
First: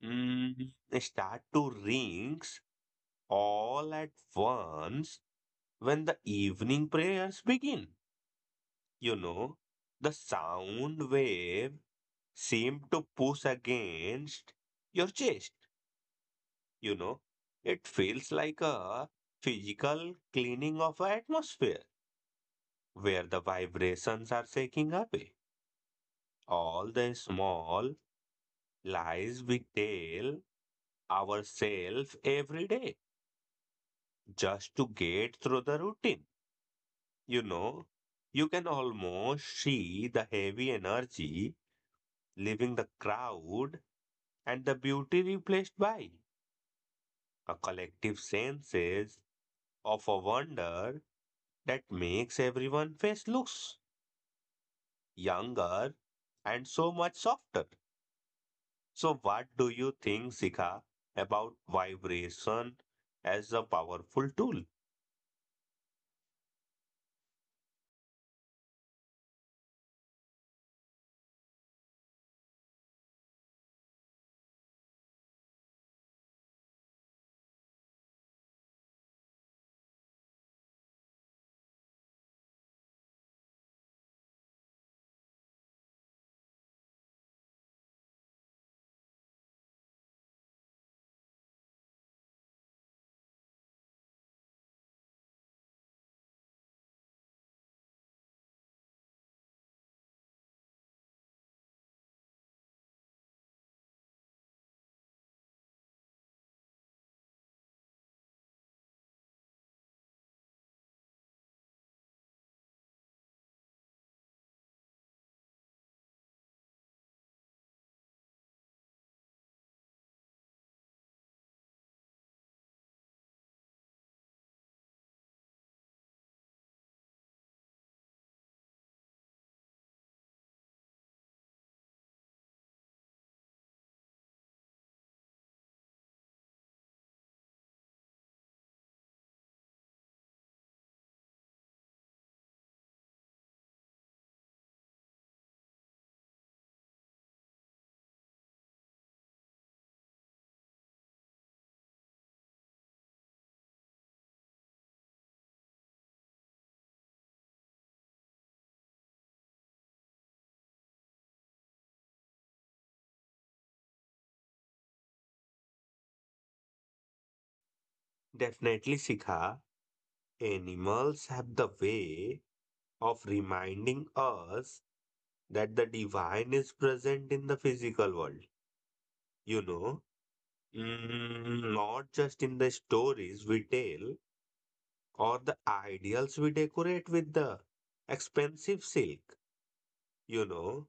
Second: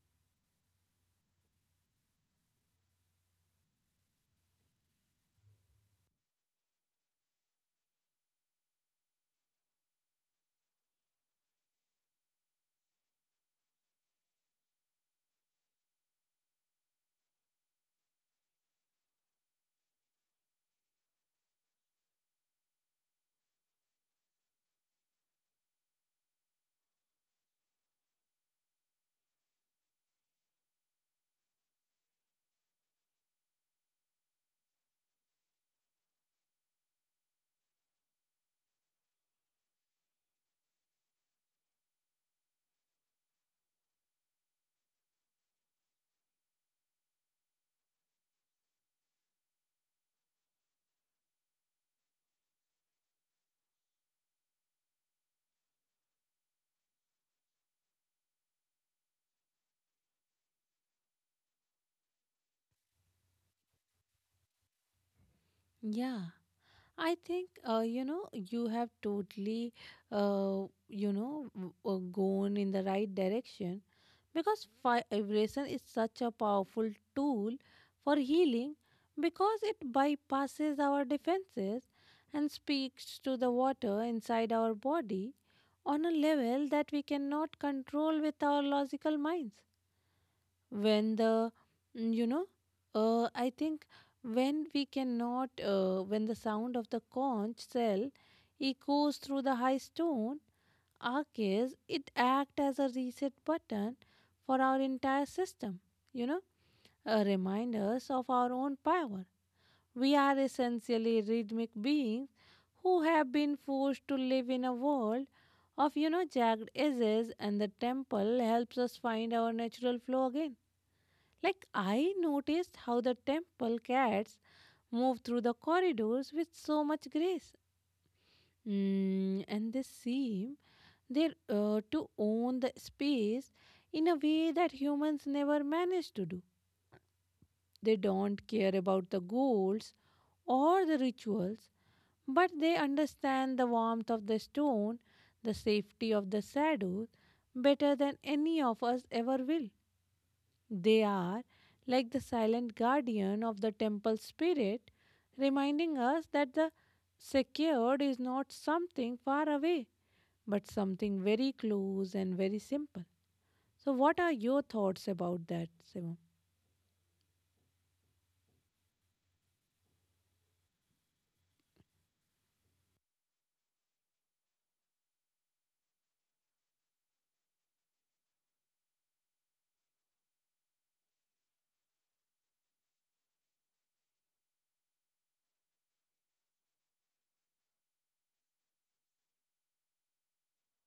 S2: mm, start to rings all at once when the evening prayers begin. You know, the sound wave seem to push against your chest. You know, it feels like a physical cleaning of an atmosphere where the vibrations are shaking away all the small lies we tell ourselves every day just to get through the routine. You know, you can almost see the heavy energy leaving the crowd and the beauty replaced by a collective senses of a wonder that makes everyone face loose. Younger, and so much softer. So, what do you think, Sika, about vibration as a powerful tool?
S1: Yeah, I think uh, you know you have totally uh, you know w- uh, gone in the right direction because fi- vibration is such a powerful tool for healing because it bypasses our defenses and speaks to the water inside our body on a level that we cannot control with our logical minds. When the mm, you know uh, I think when we cannot uh, when the sound of the conch shell echoes through the high stone arches, it acts as a reset button for our entire system, you know, uh, remind us of our own power. We are essentially rhythmic beings who have been forced to live in a world of, you know, jagged edges, and the temple helps us find our natural flow again. Like I noticed how the temple cats move through the corridors with so much grace. Mm, and they seem they uh, to own the space in a way that humans never manage to do. They don't care about the goals or the rituals. But they understand the warmth of the stone, the safety of the shadow, better than any of us ever will. They are like the silent guardian of the temple spirit, reminding us that the secured is not something far away, but something very close and very simple. So, what are your thoughts about that, Simon?
S2: Definitely, Sika, animals have the way of reminding us that the divine is present in the physical world, you know, Mm, not just in the stories we tell or the ideals we decorate with the expensive silk, you know.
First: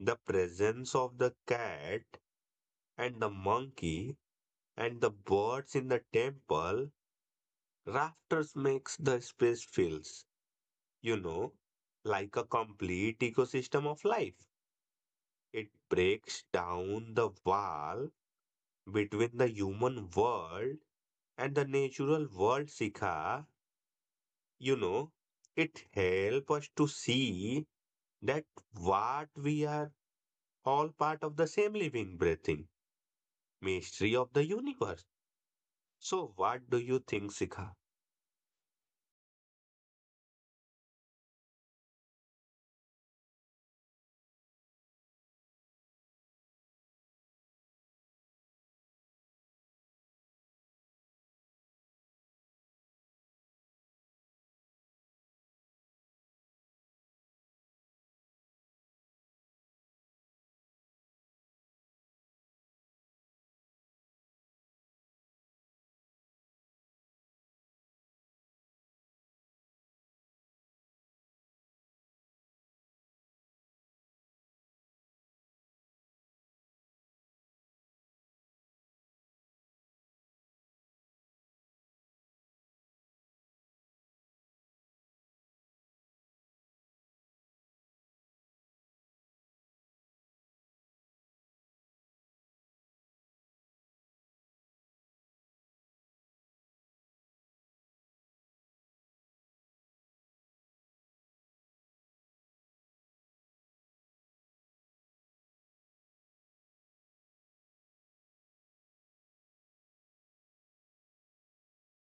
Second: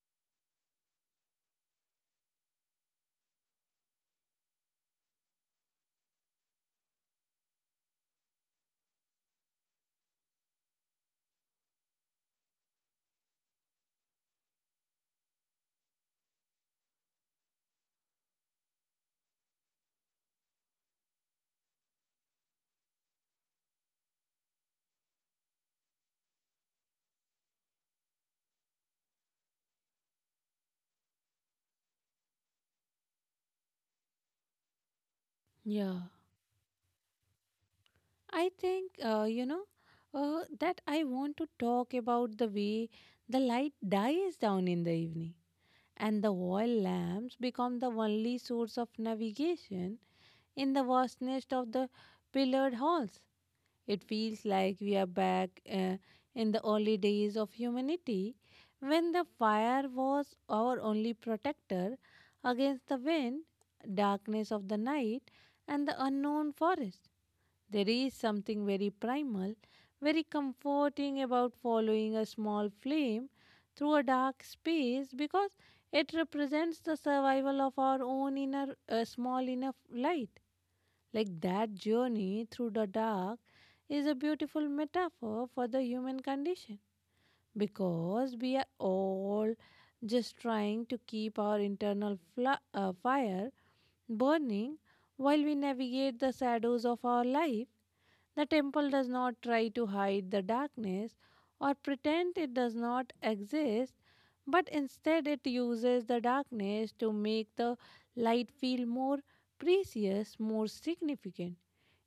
S2: The presence of the cat and the monkey and the birds in the temple rafters makes the space feels, you know, like a complete ecosystem of life. It breaks down the wall between the human world and the natural world, Sikha. You know, it helps us to see that what we are all part of the same living, breathing mystery of the universe.
S1: Yeah.
S2: So, what do you think, Sikha?
S1: I think, uh, you know, uh, that I want to talk about the way the light dies down in the evening and the oil lamps become the only source of navigation in the vastness of the pillared halls. It feels like we are back uh, in the early days of humanity when the fire was our only protector against the wind, darkness of the night, and the unknown forest. There is something very primal, very comforting about following a small flame through a dark space because it represents the survival of our own inner uh, small enough light. Like that journey through the dark is a beautiful metaphor for the human condition because we are all just trying to keep our internal fla- uh, fire burning while we navigate the shadows of our life. The temple does not try to hide the darkness or pretend it does not exist, but instead it uses the darkness to make the light feel more precious, more significant.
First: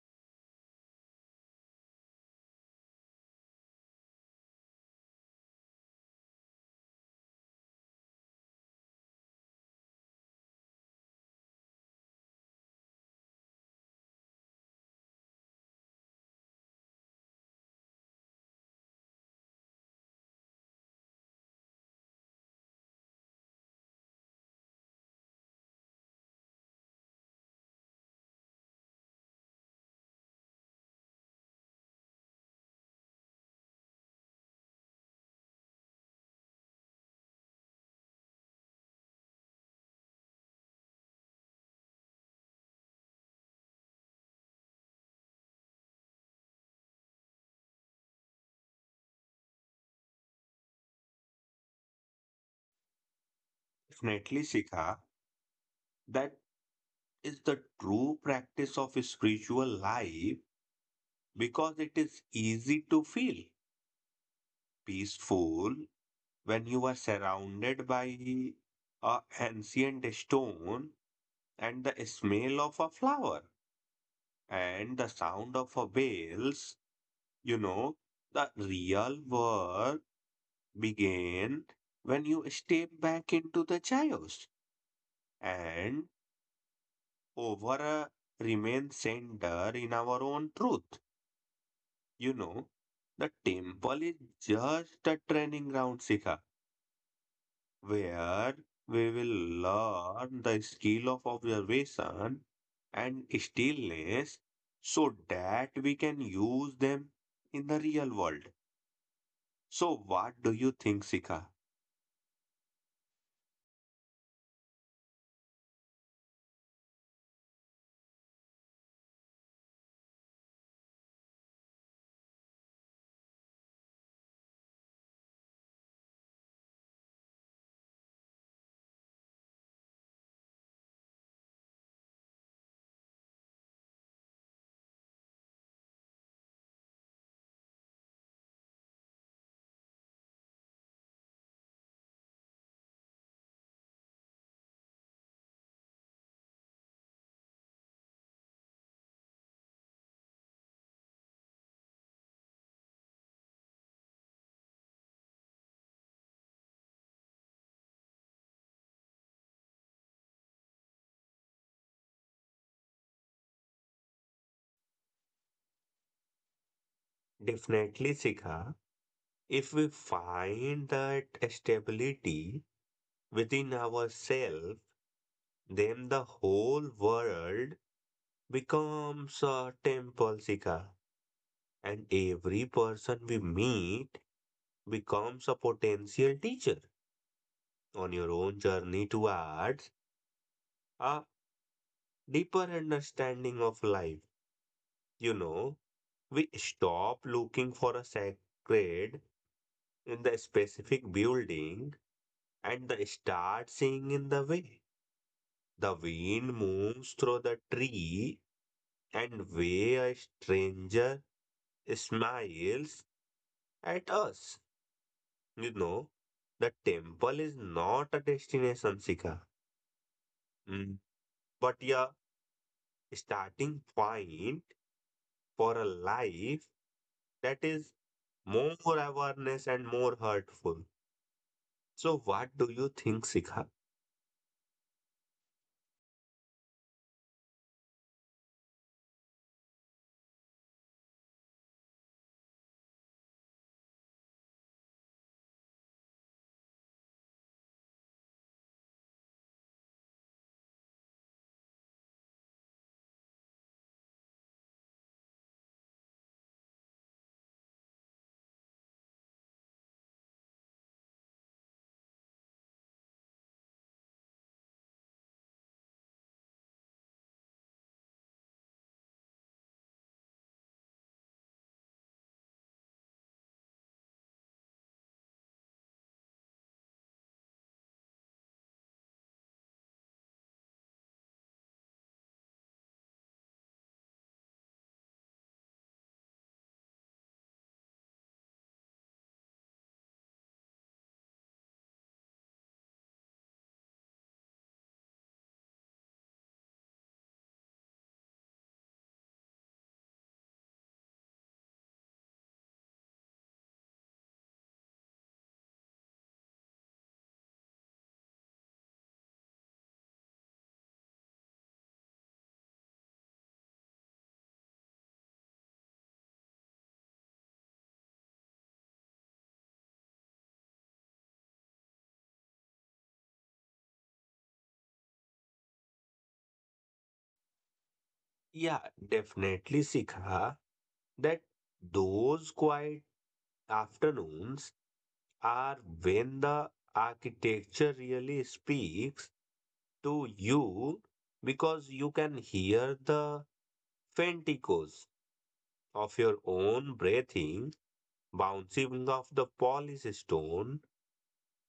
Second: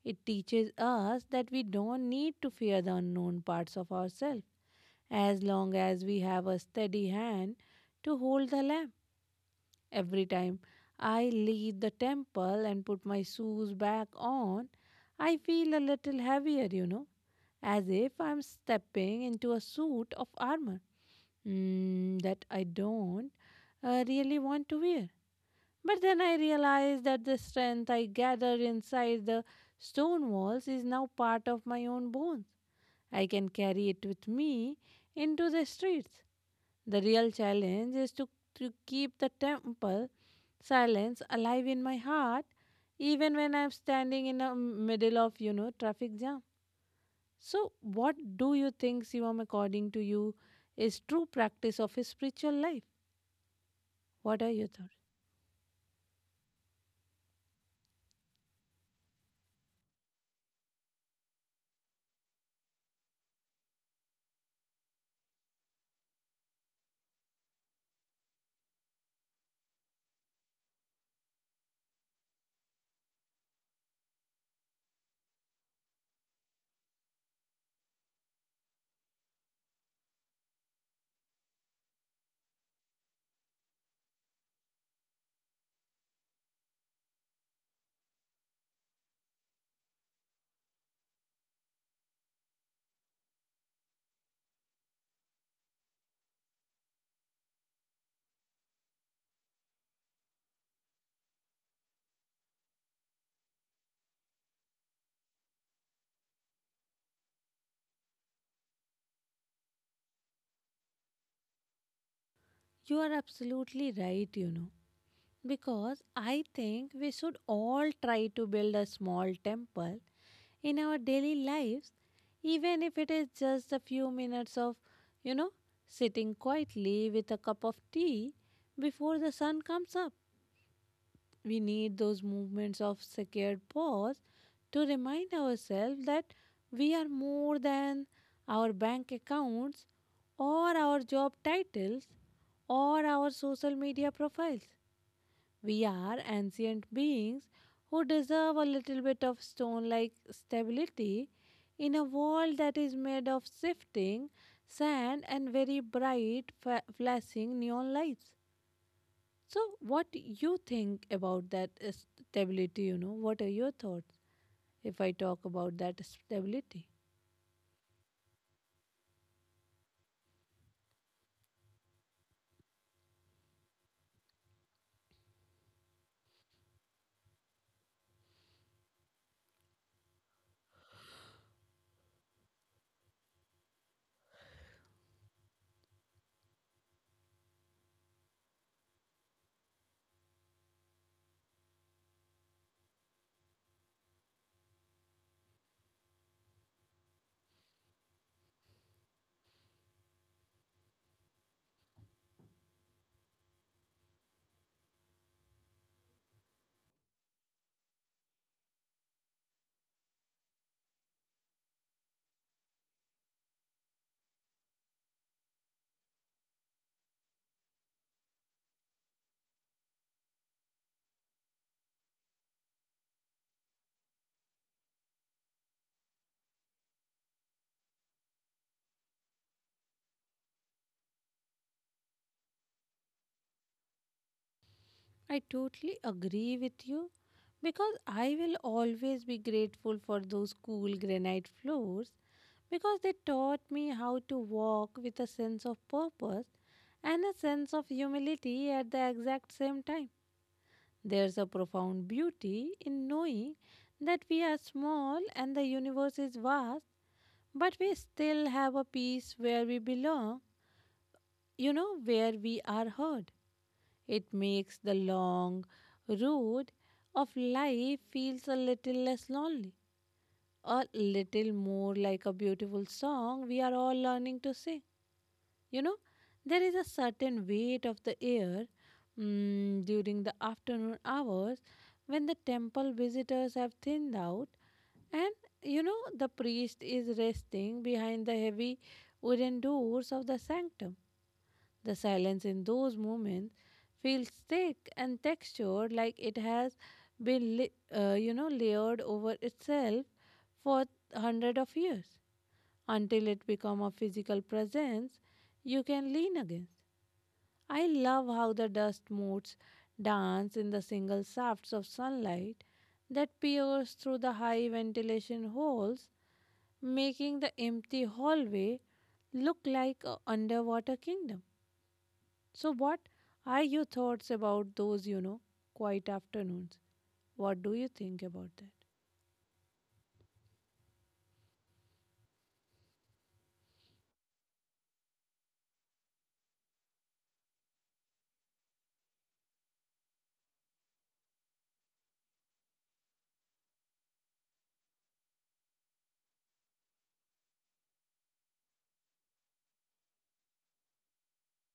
S1: It teaches us that we don't need to fear the unknown parts of ourselves as long as we have a steady hand to hold the lamp. Every time I leave the temple and put my shoes back on, I feel a little heavier, you know, as if I'm stepping into a suit of armor, mm, that I don't uh, really want to wear. But then I realized that the strength I gathered inside the stone walls is now part of my own bones. I can carry it with me into the streets. The real challenge is to, to keep the temple silence alive in my heart even when I'm standing in the middle of, you know, traffic jam. So what do you think, Sivam, according to you, is true practice of a spiritual life? What
S2: Definitely,
S1: are your thoughts?
S2: Sikha, that is the true practice of spiritual life because it is easy to feel peaceful when you are surrounded by a ancient stone and the smell of a flower and the sound of a bells. You know, the real work begin when you step back into the chaos and over uh, remain center in our own truth. You know, the temple is just a training ground, Sikha, where we will learn the skill of observation and stillness so that we can use them in the real world. So, what do you think, Sikha?
S1: You are absolutely right, you know. Because I think we should all try to build a small temple in our daily lives, even if it is just a few minutes of, you know, sitting quietly with a cup of tea before the sun comes up. We need those movements of sacred pause to remind ourselves that we are more than our bank accounts or our job titles or our social media profiles. We are ancient beings who deserve a little bit of stone like stability in a world that is made of shifting sand and very bright fa- flashing neon lights. So, what you think about that uh, stability? You know, what are your thoughts if I talk about that stability?
S2: Definitely, Sikha. If we find that stability within ourselves, then the whole world becomes a temple, Sika, and every person we meet becomes a potential teacher on your own journey towards a deeper understanding of life. You know, we stop looking for a sacred in the specific building and the start seeing in the way. The wind moves through the tree and way a stranger smiles at us. You know, the temple is not a destination, Sika, Mm. but a starting point for a life that is more awareness and more hurtful. So, what do you think, Sika?
S1: I totally agree with you because I will always be grateful for those cool granite floors because they taught me how to walk with a sense of purpose and a sense of humility at the exact same time. There's a profound beauty in knowing that we are small and the universe is vast, but we still have a peace where we belong, you know, where we are heard. It makes the long road of life feels a little less lonely, a little more like a beautiful song we are all learning to sing. You know, there is a certain weight of the air mm, during the afternoon hours when the temple visitors have thinned out and you know the priest is resting behind the heavy wooden doors of the sanctum. The silence in those moments feels thick and textured, like it has been, li- uh, you know, layered over itself for hundred of years until it become a physical presence you can lean against. I love how the dust motes dance in the single shafts of sunlight that pierce through the high ventilation holes, making the empty hallway look like an underwater kingdom. So, what are your thoughts about those, you know, quiet afternoons? What do you think about that?
S2: Yeah, definitely, Sika, that those quiet afternoons are when the architecture really speaks to you because you can hear the faint echoes of your own breathing, bouncing off the polished stone,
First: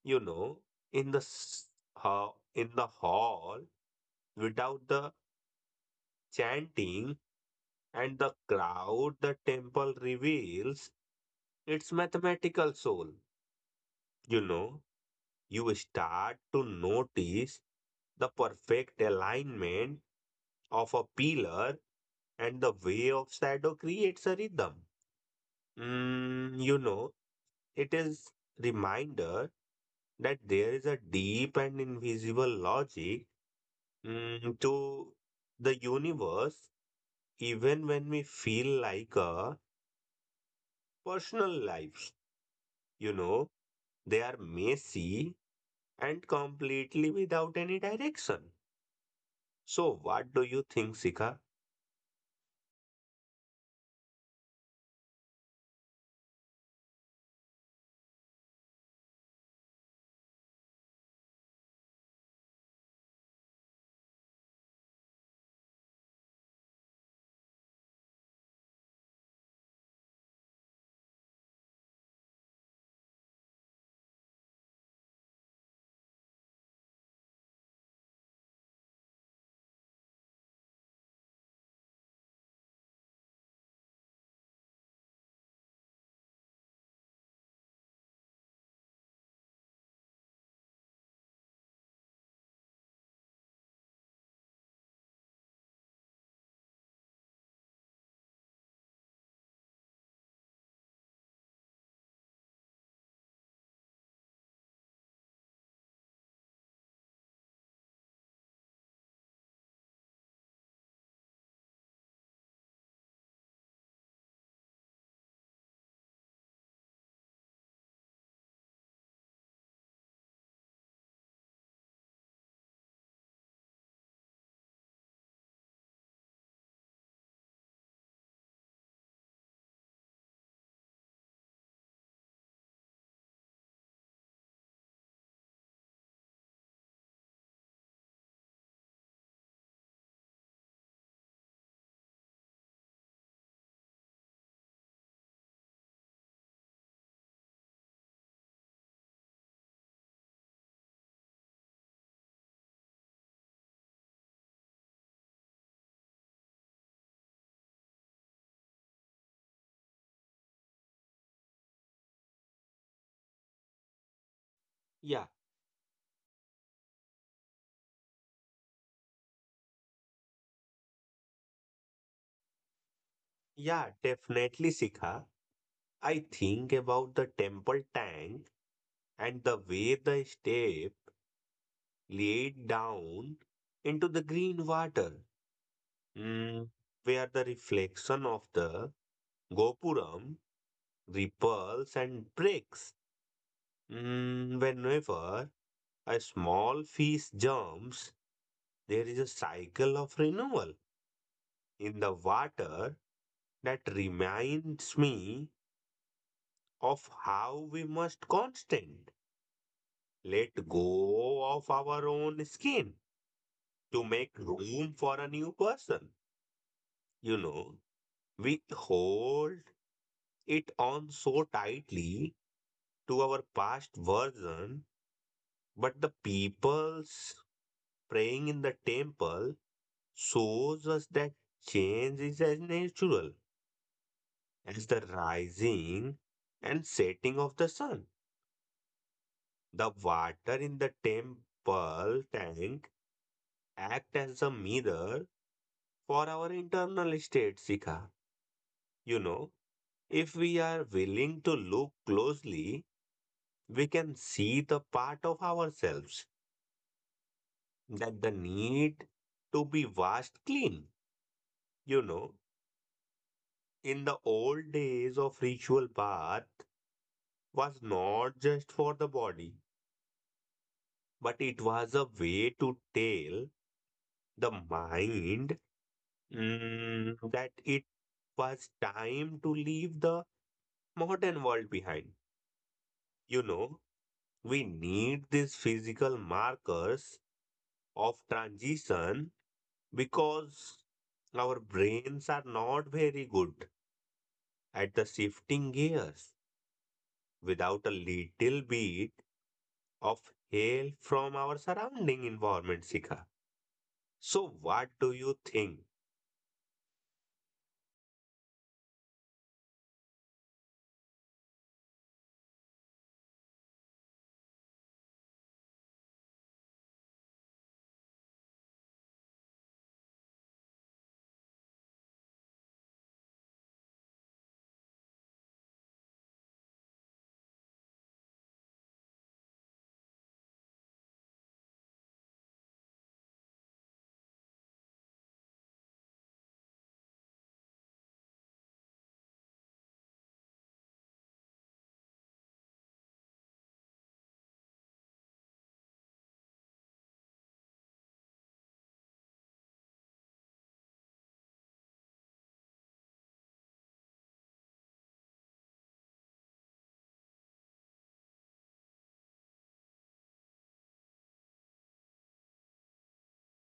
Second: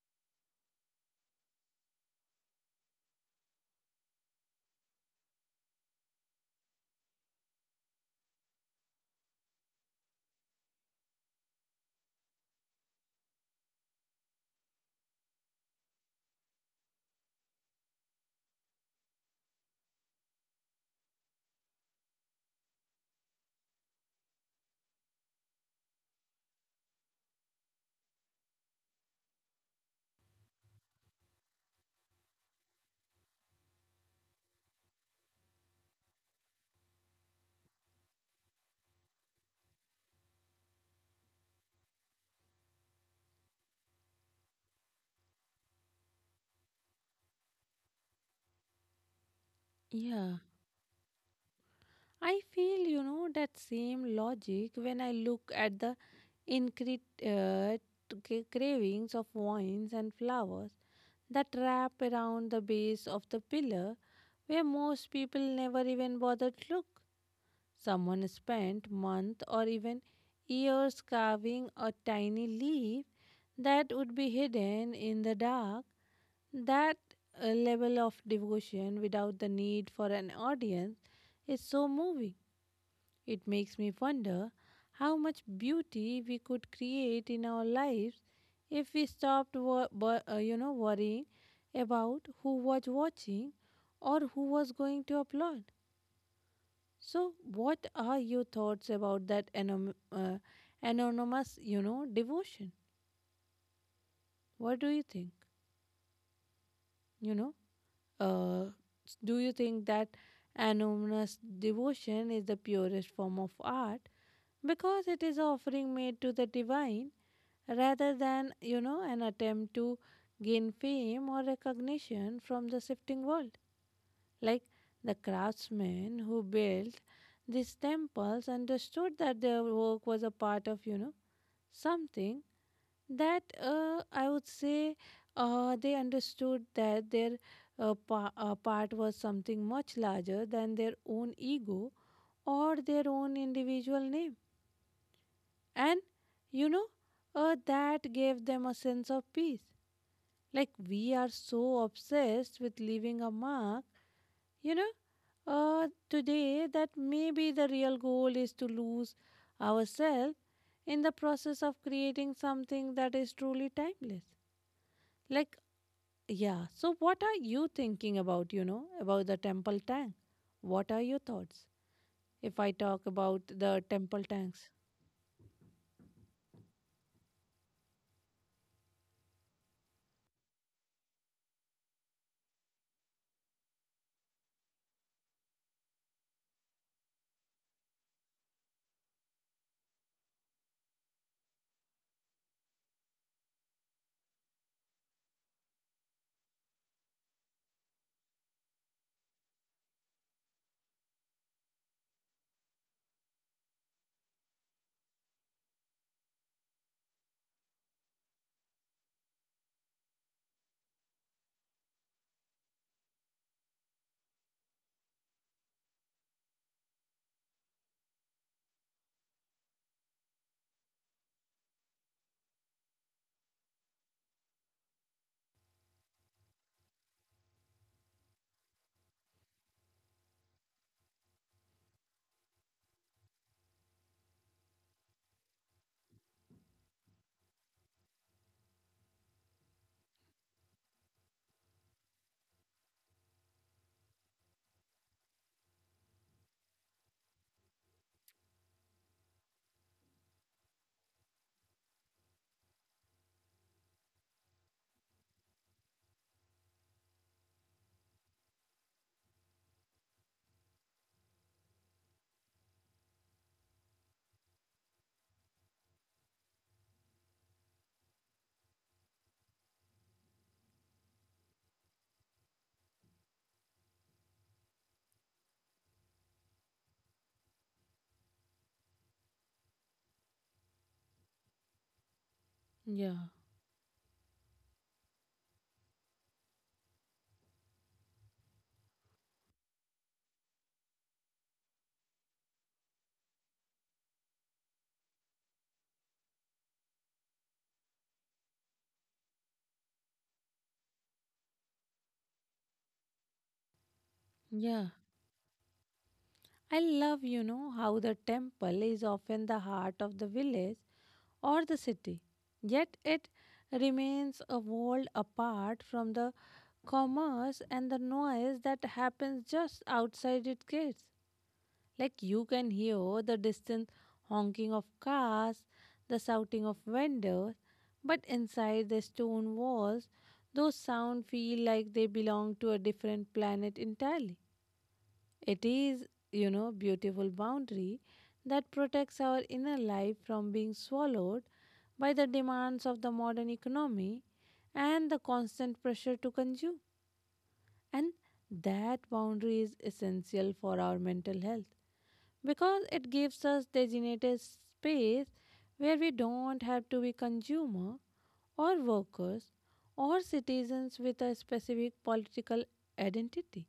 S2: you know, in the s- ha- in the hall without the chanting and the crowd the temple reveals its mathematical soul. You know, you start to notice the perfect alignment of a pillar and the way of shadow creates a rhythm. Mm, you know, It is reminder that there is a deep and invisible logic mm, to the universe even when we feel like our personal lives, you know, they are messy and completely without any direction. So
S1: Yeah,
S2: what do you think, Sika?
S1: I feel, you know, that same logic when I look at the incre- uh, c- cravings of wines and flowers that wrap around the base of the pillar where most people never even bother to look. Someone spent months or even years carving a tiny leaf that would be hidden in the dark. That uh, level of devotion without the need for an audience is so moving. It makes me wonder how much beauty we could create in our lives if we stopped wor- wor- uh, you know worrying about who was watching or who was going to applaud. So, what are your thoughts about that anom- uh, anonymous, you know, devotion? What do you think? You know, uh, s- do you think that anonymous devotion is the purest form of art because it is offering made to the divine rather than, you know, an attempt to gain fame or recognition from the shifting world? Like the craftsmen who built these temples understood that their work was a part of, you know, something that uh, I would say uh, they understood that their uh, pa- uh, part was something much larger than their own ego or their own individual name. And, you know, uh, that gave them a sense of peace. Like we are so obsessed with leaving a mark. You know, uh, today that maybe the real goal is to lose ourselves in the process of creating something that is truly timeless.
S2: yeah
S1: Like, yeah, so what are you thinking about, you know, about the temple tank? What are your thoughts if I talk about the
S2: yeah
S1: temple tanks?
S2: Definitely, Sika. I think about the temple tank and the way the step laid down into the green water, mm, where the reflection of the gopuram repels and breaks. Mm, whenever a small fish jumps, there is a cycle of renewal in the water that reminds me of how we must constant let go of our own skin to make room for a new person. You know, we hold it on so tightly to our past version, but the people's praying in the temple shows us that change is as natural as the rising and setting of the sun. The water in the temple tank act as a mirror for our internal state, Sika. You know, if we are willing to look closely, we can see the part of ourselves that the need to be washed clean. You know, in the old days of ritual bath was not just for the body, but it was a way to tell the mind mm, that it was time to leave the modern world behind.
S1: Yeah,
S2: You know, we need these physical markers of transition because our brains are not very good at the shifting gears without a little bit of hail from our surrounding environment, Sika. So,
S1: yeah.
S2: what do you think?
S1: I love, you know, how the temple is often the heart of the village or the city, yet it remains a world apart from the commerce and the noise that happens just outside its gates. Like you can hear the distant honking of cars, the shouting of vendors, but inside the stone walls, those sounds feel like they belong to a different planet entirely. It is, you know, beautiful boundary that protects our inner life from being swallowed by the demands of the modern economy and the constant pressure to consume. And that boundary is essential for our mental health because it gives us designated space where we don't have to be consumer or workers or citizens with a specific political identity.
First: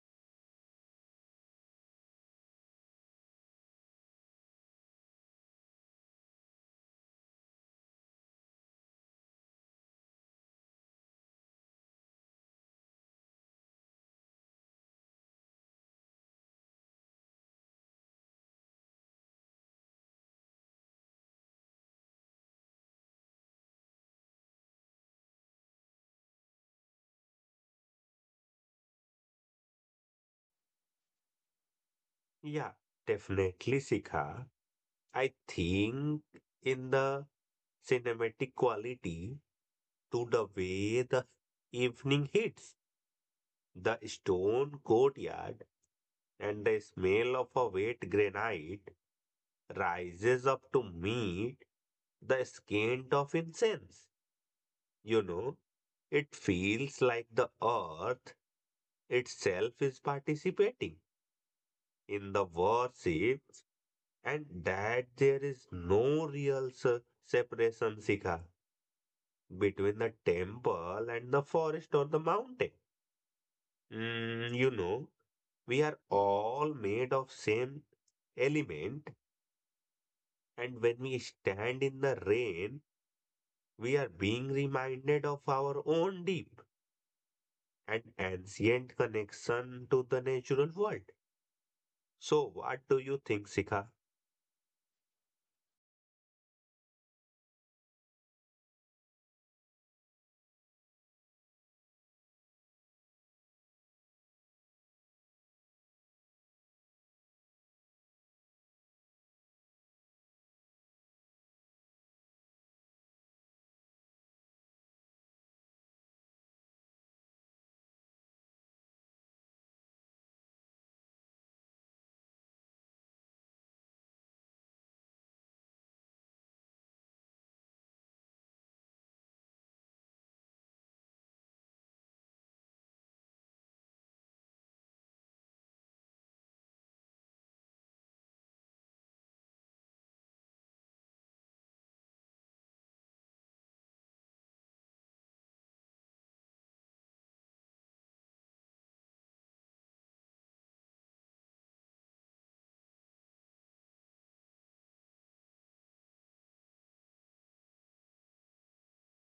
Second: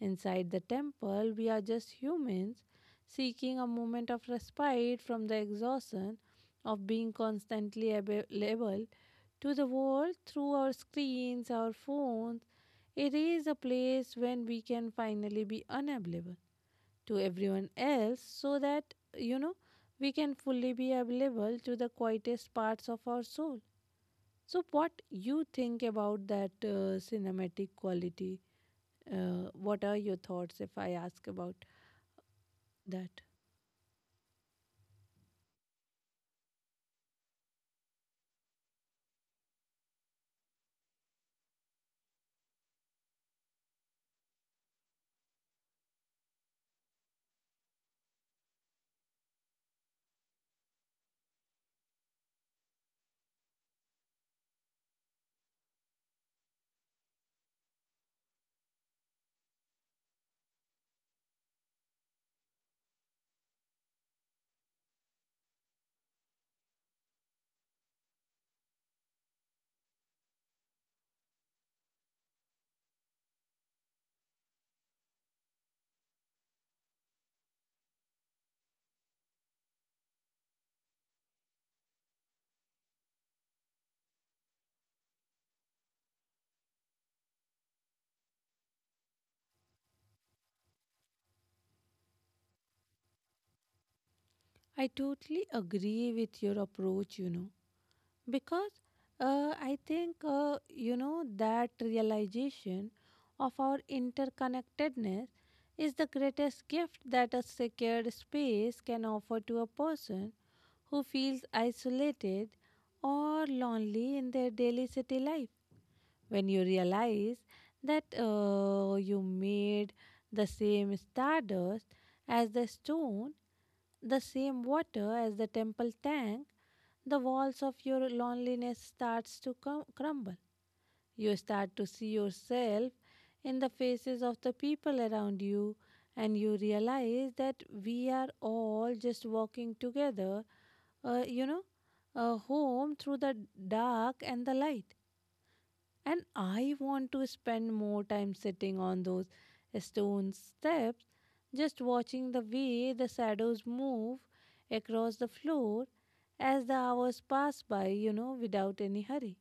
S1: Inside the temple, we are just humans seeking a moment of respite from the exhaustion of being constantly available to the world through our screens, our phones. It is a place when we can finally be unavailable to everyone else so that, you know, we can fully be available to the quietest parts of our soul. So, what you think about that uh, cinematic quality? Uh, what are your thoughts if I ask about
S2: Yeah,
S1: that?
S2: definitely, Sika. I think in the cinematic quality to the way the evening hits the stone courtyard and the smell of a wet granite rises up to meet the scent of incense. You know, it feels like the earth itself is participating in the worship and that there is no real se- separation, Sikha, between the temple and the forest or the mountain. Mm, you know, we are all made of same element and when we stand in the rain, we are being reminded of our own deep and ancient connection to the natural world. So, what do you think, Sika?
S1: I totally agree with your approach, you know, because uh, I think, uh, you know, that realization of our interconnectedness is the greatest gift that a secured space can offer to a person who feels isolated or lonely in their daily city life. When you realize that uh, you made the same stardust as the stone, the same water as the temple tank, the walls of your loneliness starts to crum- crumble. You start to see yourself in the faces of the people around you and you realize that we are all just walking together, uh, you know, uh, home through the dark and the light. And I want to spend more time sitting on those stone steps, just watching the way the shadows move across the floor as the hours pass by, you know, without any hurry.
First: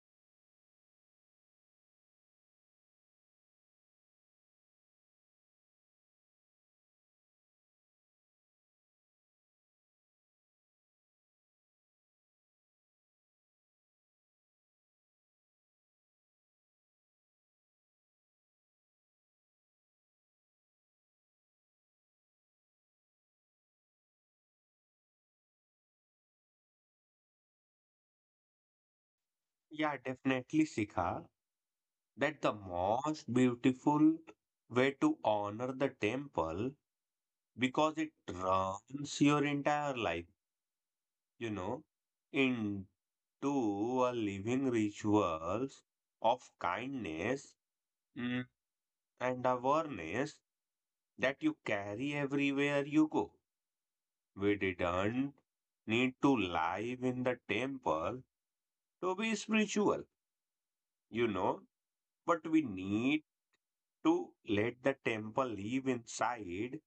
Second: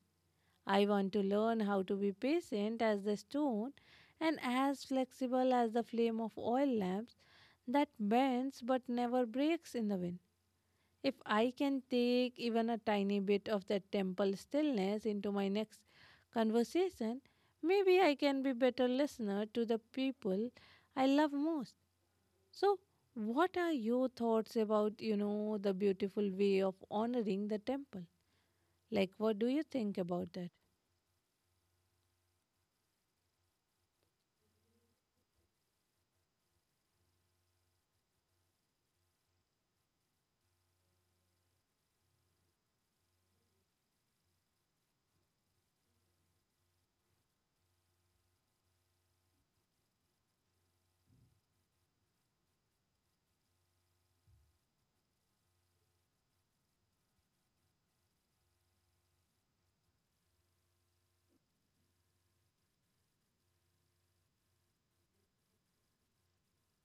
S1: I want to learn how to be patient as the stone and as flexible as the flame of oil lamps that bends but never breaks in the wind. If I can take even a tiny bit of that temple stillness into my next conversation, maybe I can be better listener to the people I love most. So, what are your thoughts about, you know, the beautiful way of honoring the temple? Like what do you
S2: Yeah,
S1: think about that?
S2: definitely, Sikha, that the most beautiful way to honor the temple because it runs your entire life, you know, into a living rituals of kindness mm, and awareness that you carry everywhere you go. We didn't need to live in the temple to be spiritual, you know. But we need to let the temple live inside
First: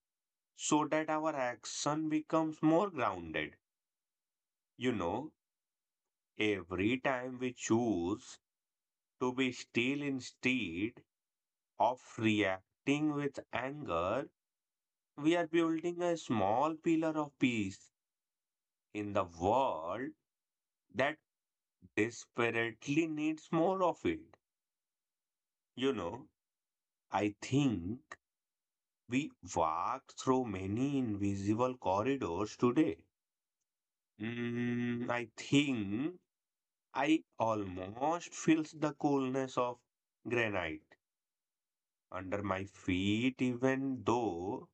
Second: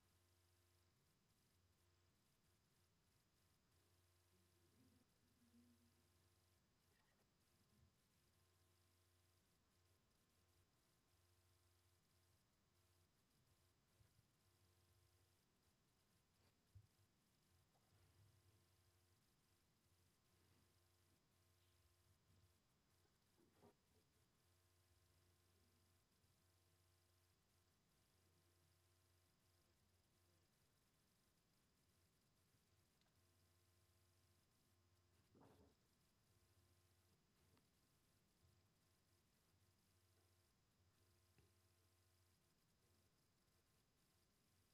S2: so that our action becomes more grounded. You know, every time we choose to be still instead of reacting with anger, we are building a small pillar of peace in the world that desperately needs more of it. You know, I think we walk through many invisible corridors today. Mm, I think I almost feels the coolness of granite under my feet, even though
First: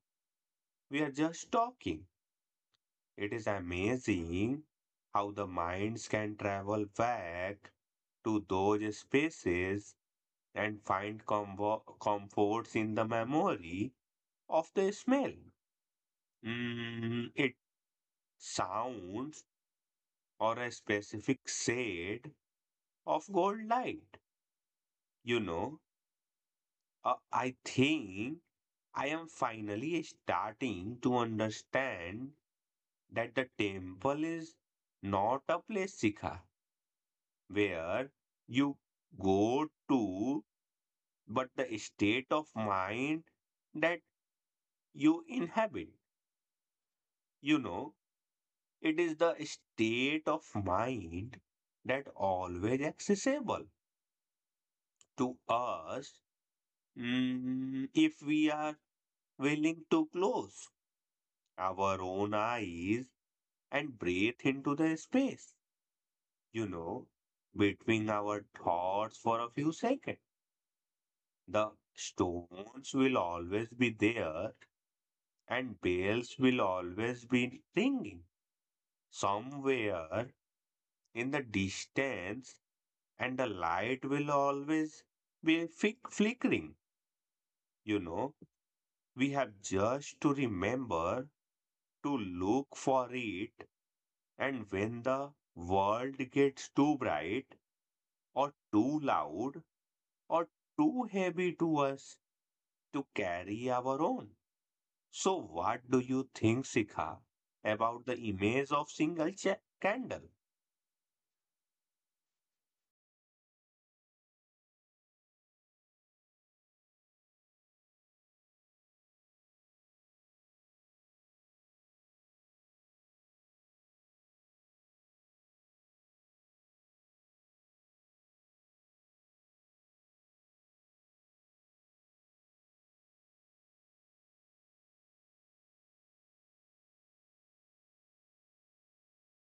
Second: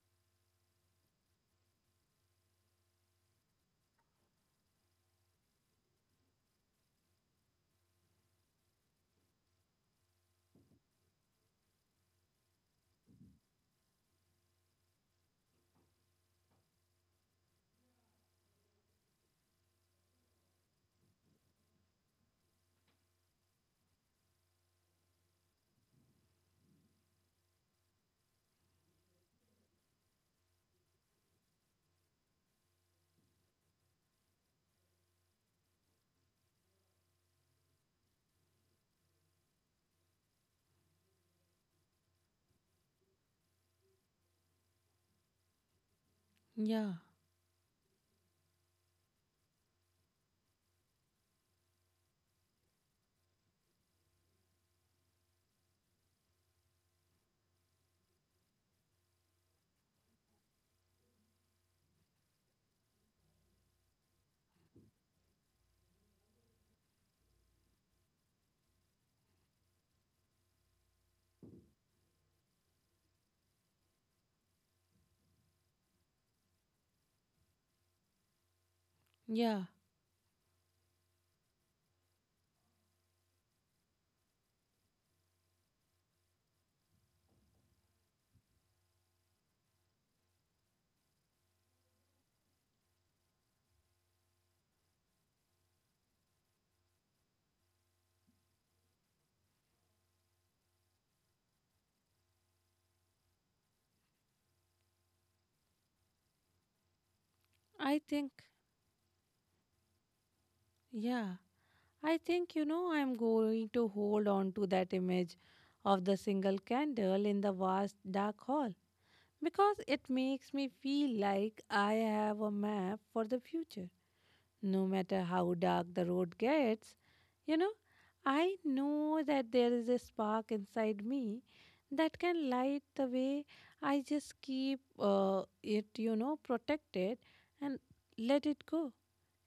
S2: we are just talking. It is amazing how the minds can travel back to those spaces and find comfo- comforts in the memory of the smell. Mm, it sounds or a specific shade of gold light, you know. Uh, I think I am finally starting to understand that the temple is not a place, Sikha, where you go to, but the state of mind that you inhabit.
S1: Yeah.
S2: You know, it is the state of mind that always accessible to us mm, if we are willing to close our own eyes and breathe into the space, you know, between our thoughts for a few seconds. The stones will always be there and bells will always be ringing
S1: Yeah.
S2: somewhere in the distance and the light will always be fick- flickering. You know, we have just to remember to look for it and when the world gets too bright or too loud, or too heavy to us to carry our own. So, what do you think, Sikha,
S1: I
S2: about the
S1: think
S2: image of single cha- candle?
S1: yeah. I think you know I'm going to hold on to that image of the single candle in the vast dark hall because it makes me feel like I have a map for the future. No matter how dark the road gets, you know, I know that there is a spark inside me that can light the way. I just keep uh, it, you know, protected and let it go.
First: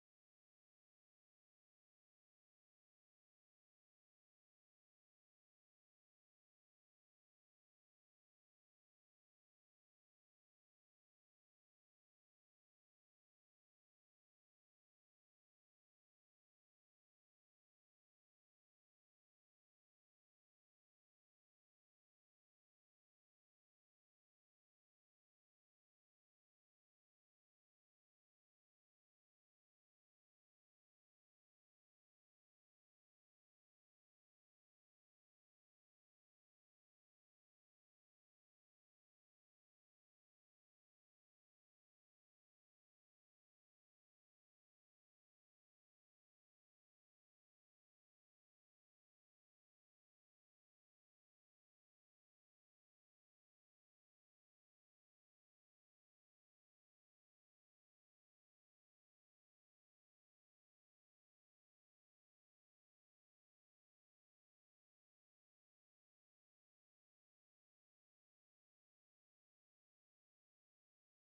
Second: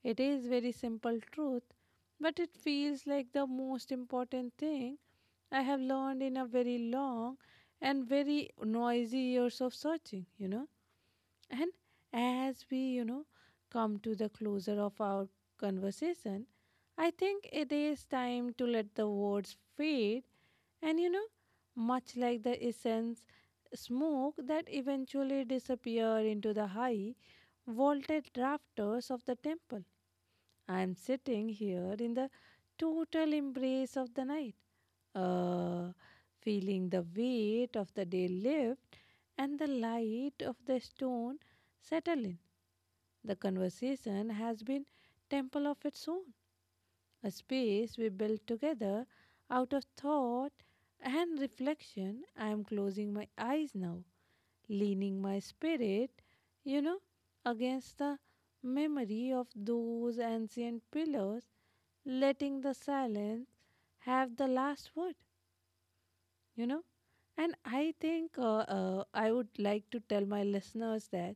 S1: It is very simple truth, but it feels like the most important thing I have learned in a very long and very noisy years of searching, you know. And as we, you know, come to the closer of our conversation, I think it is time to let the words fade and, you know, much like the essence smoke that eventually disappear into the high vaulted rafters of the temple. I am sitting here in the total embrace of the night uh, feeling the weight of the day lift and the light of the stone settle in. The conversation has been temple of its own, a space we built together out of thought and reflection. I am closing my eyes now, leaning my spirit, you know, against the memory of those ancient pillars, letting the silence have the last word. you know and I think uh, uh, I would like to tell my listeners that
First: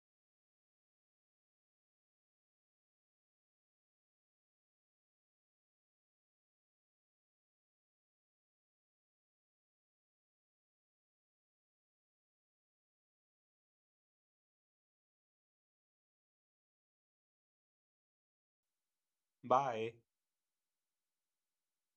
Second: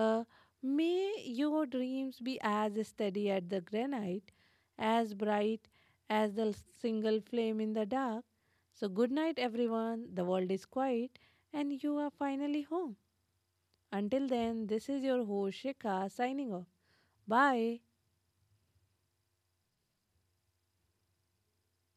S1: uh, may your dreams be as steady at the granite, as bright as the single flame in the dark. So good night everyone, the world is quiet and you are finally home. Until then, this is your host Shikha signing off. Bye.
S2: Bye.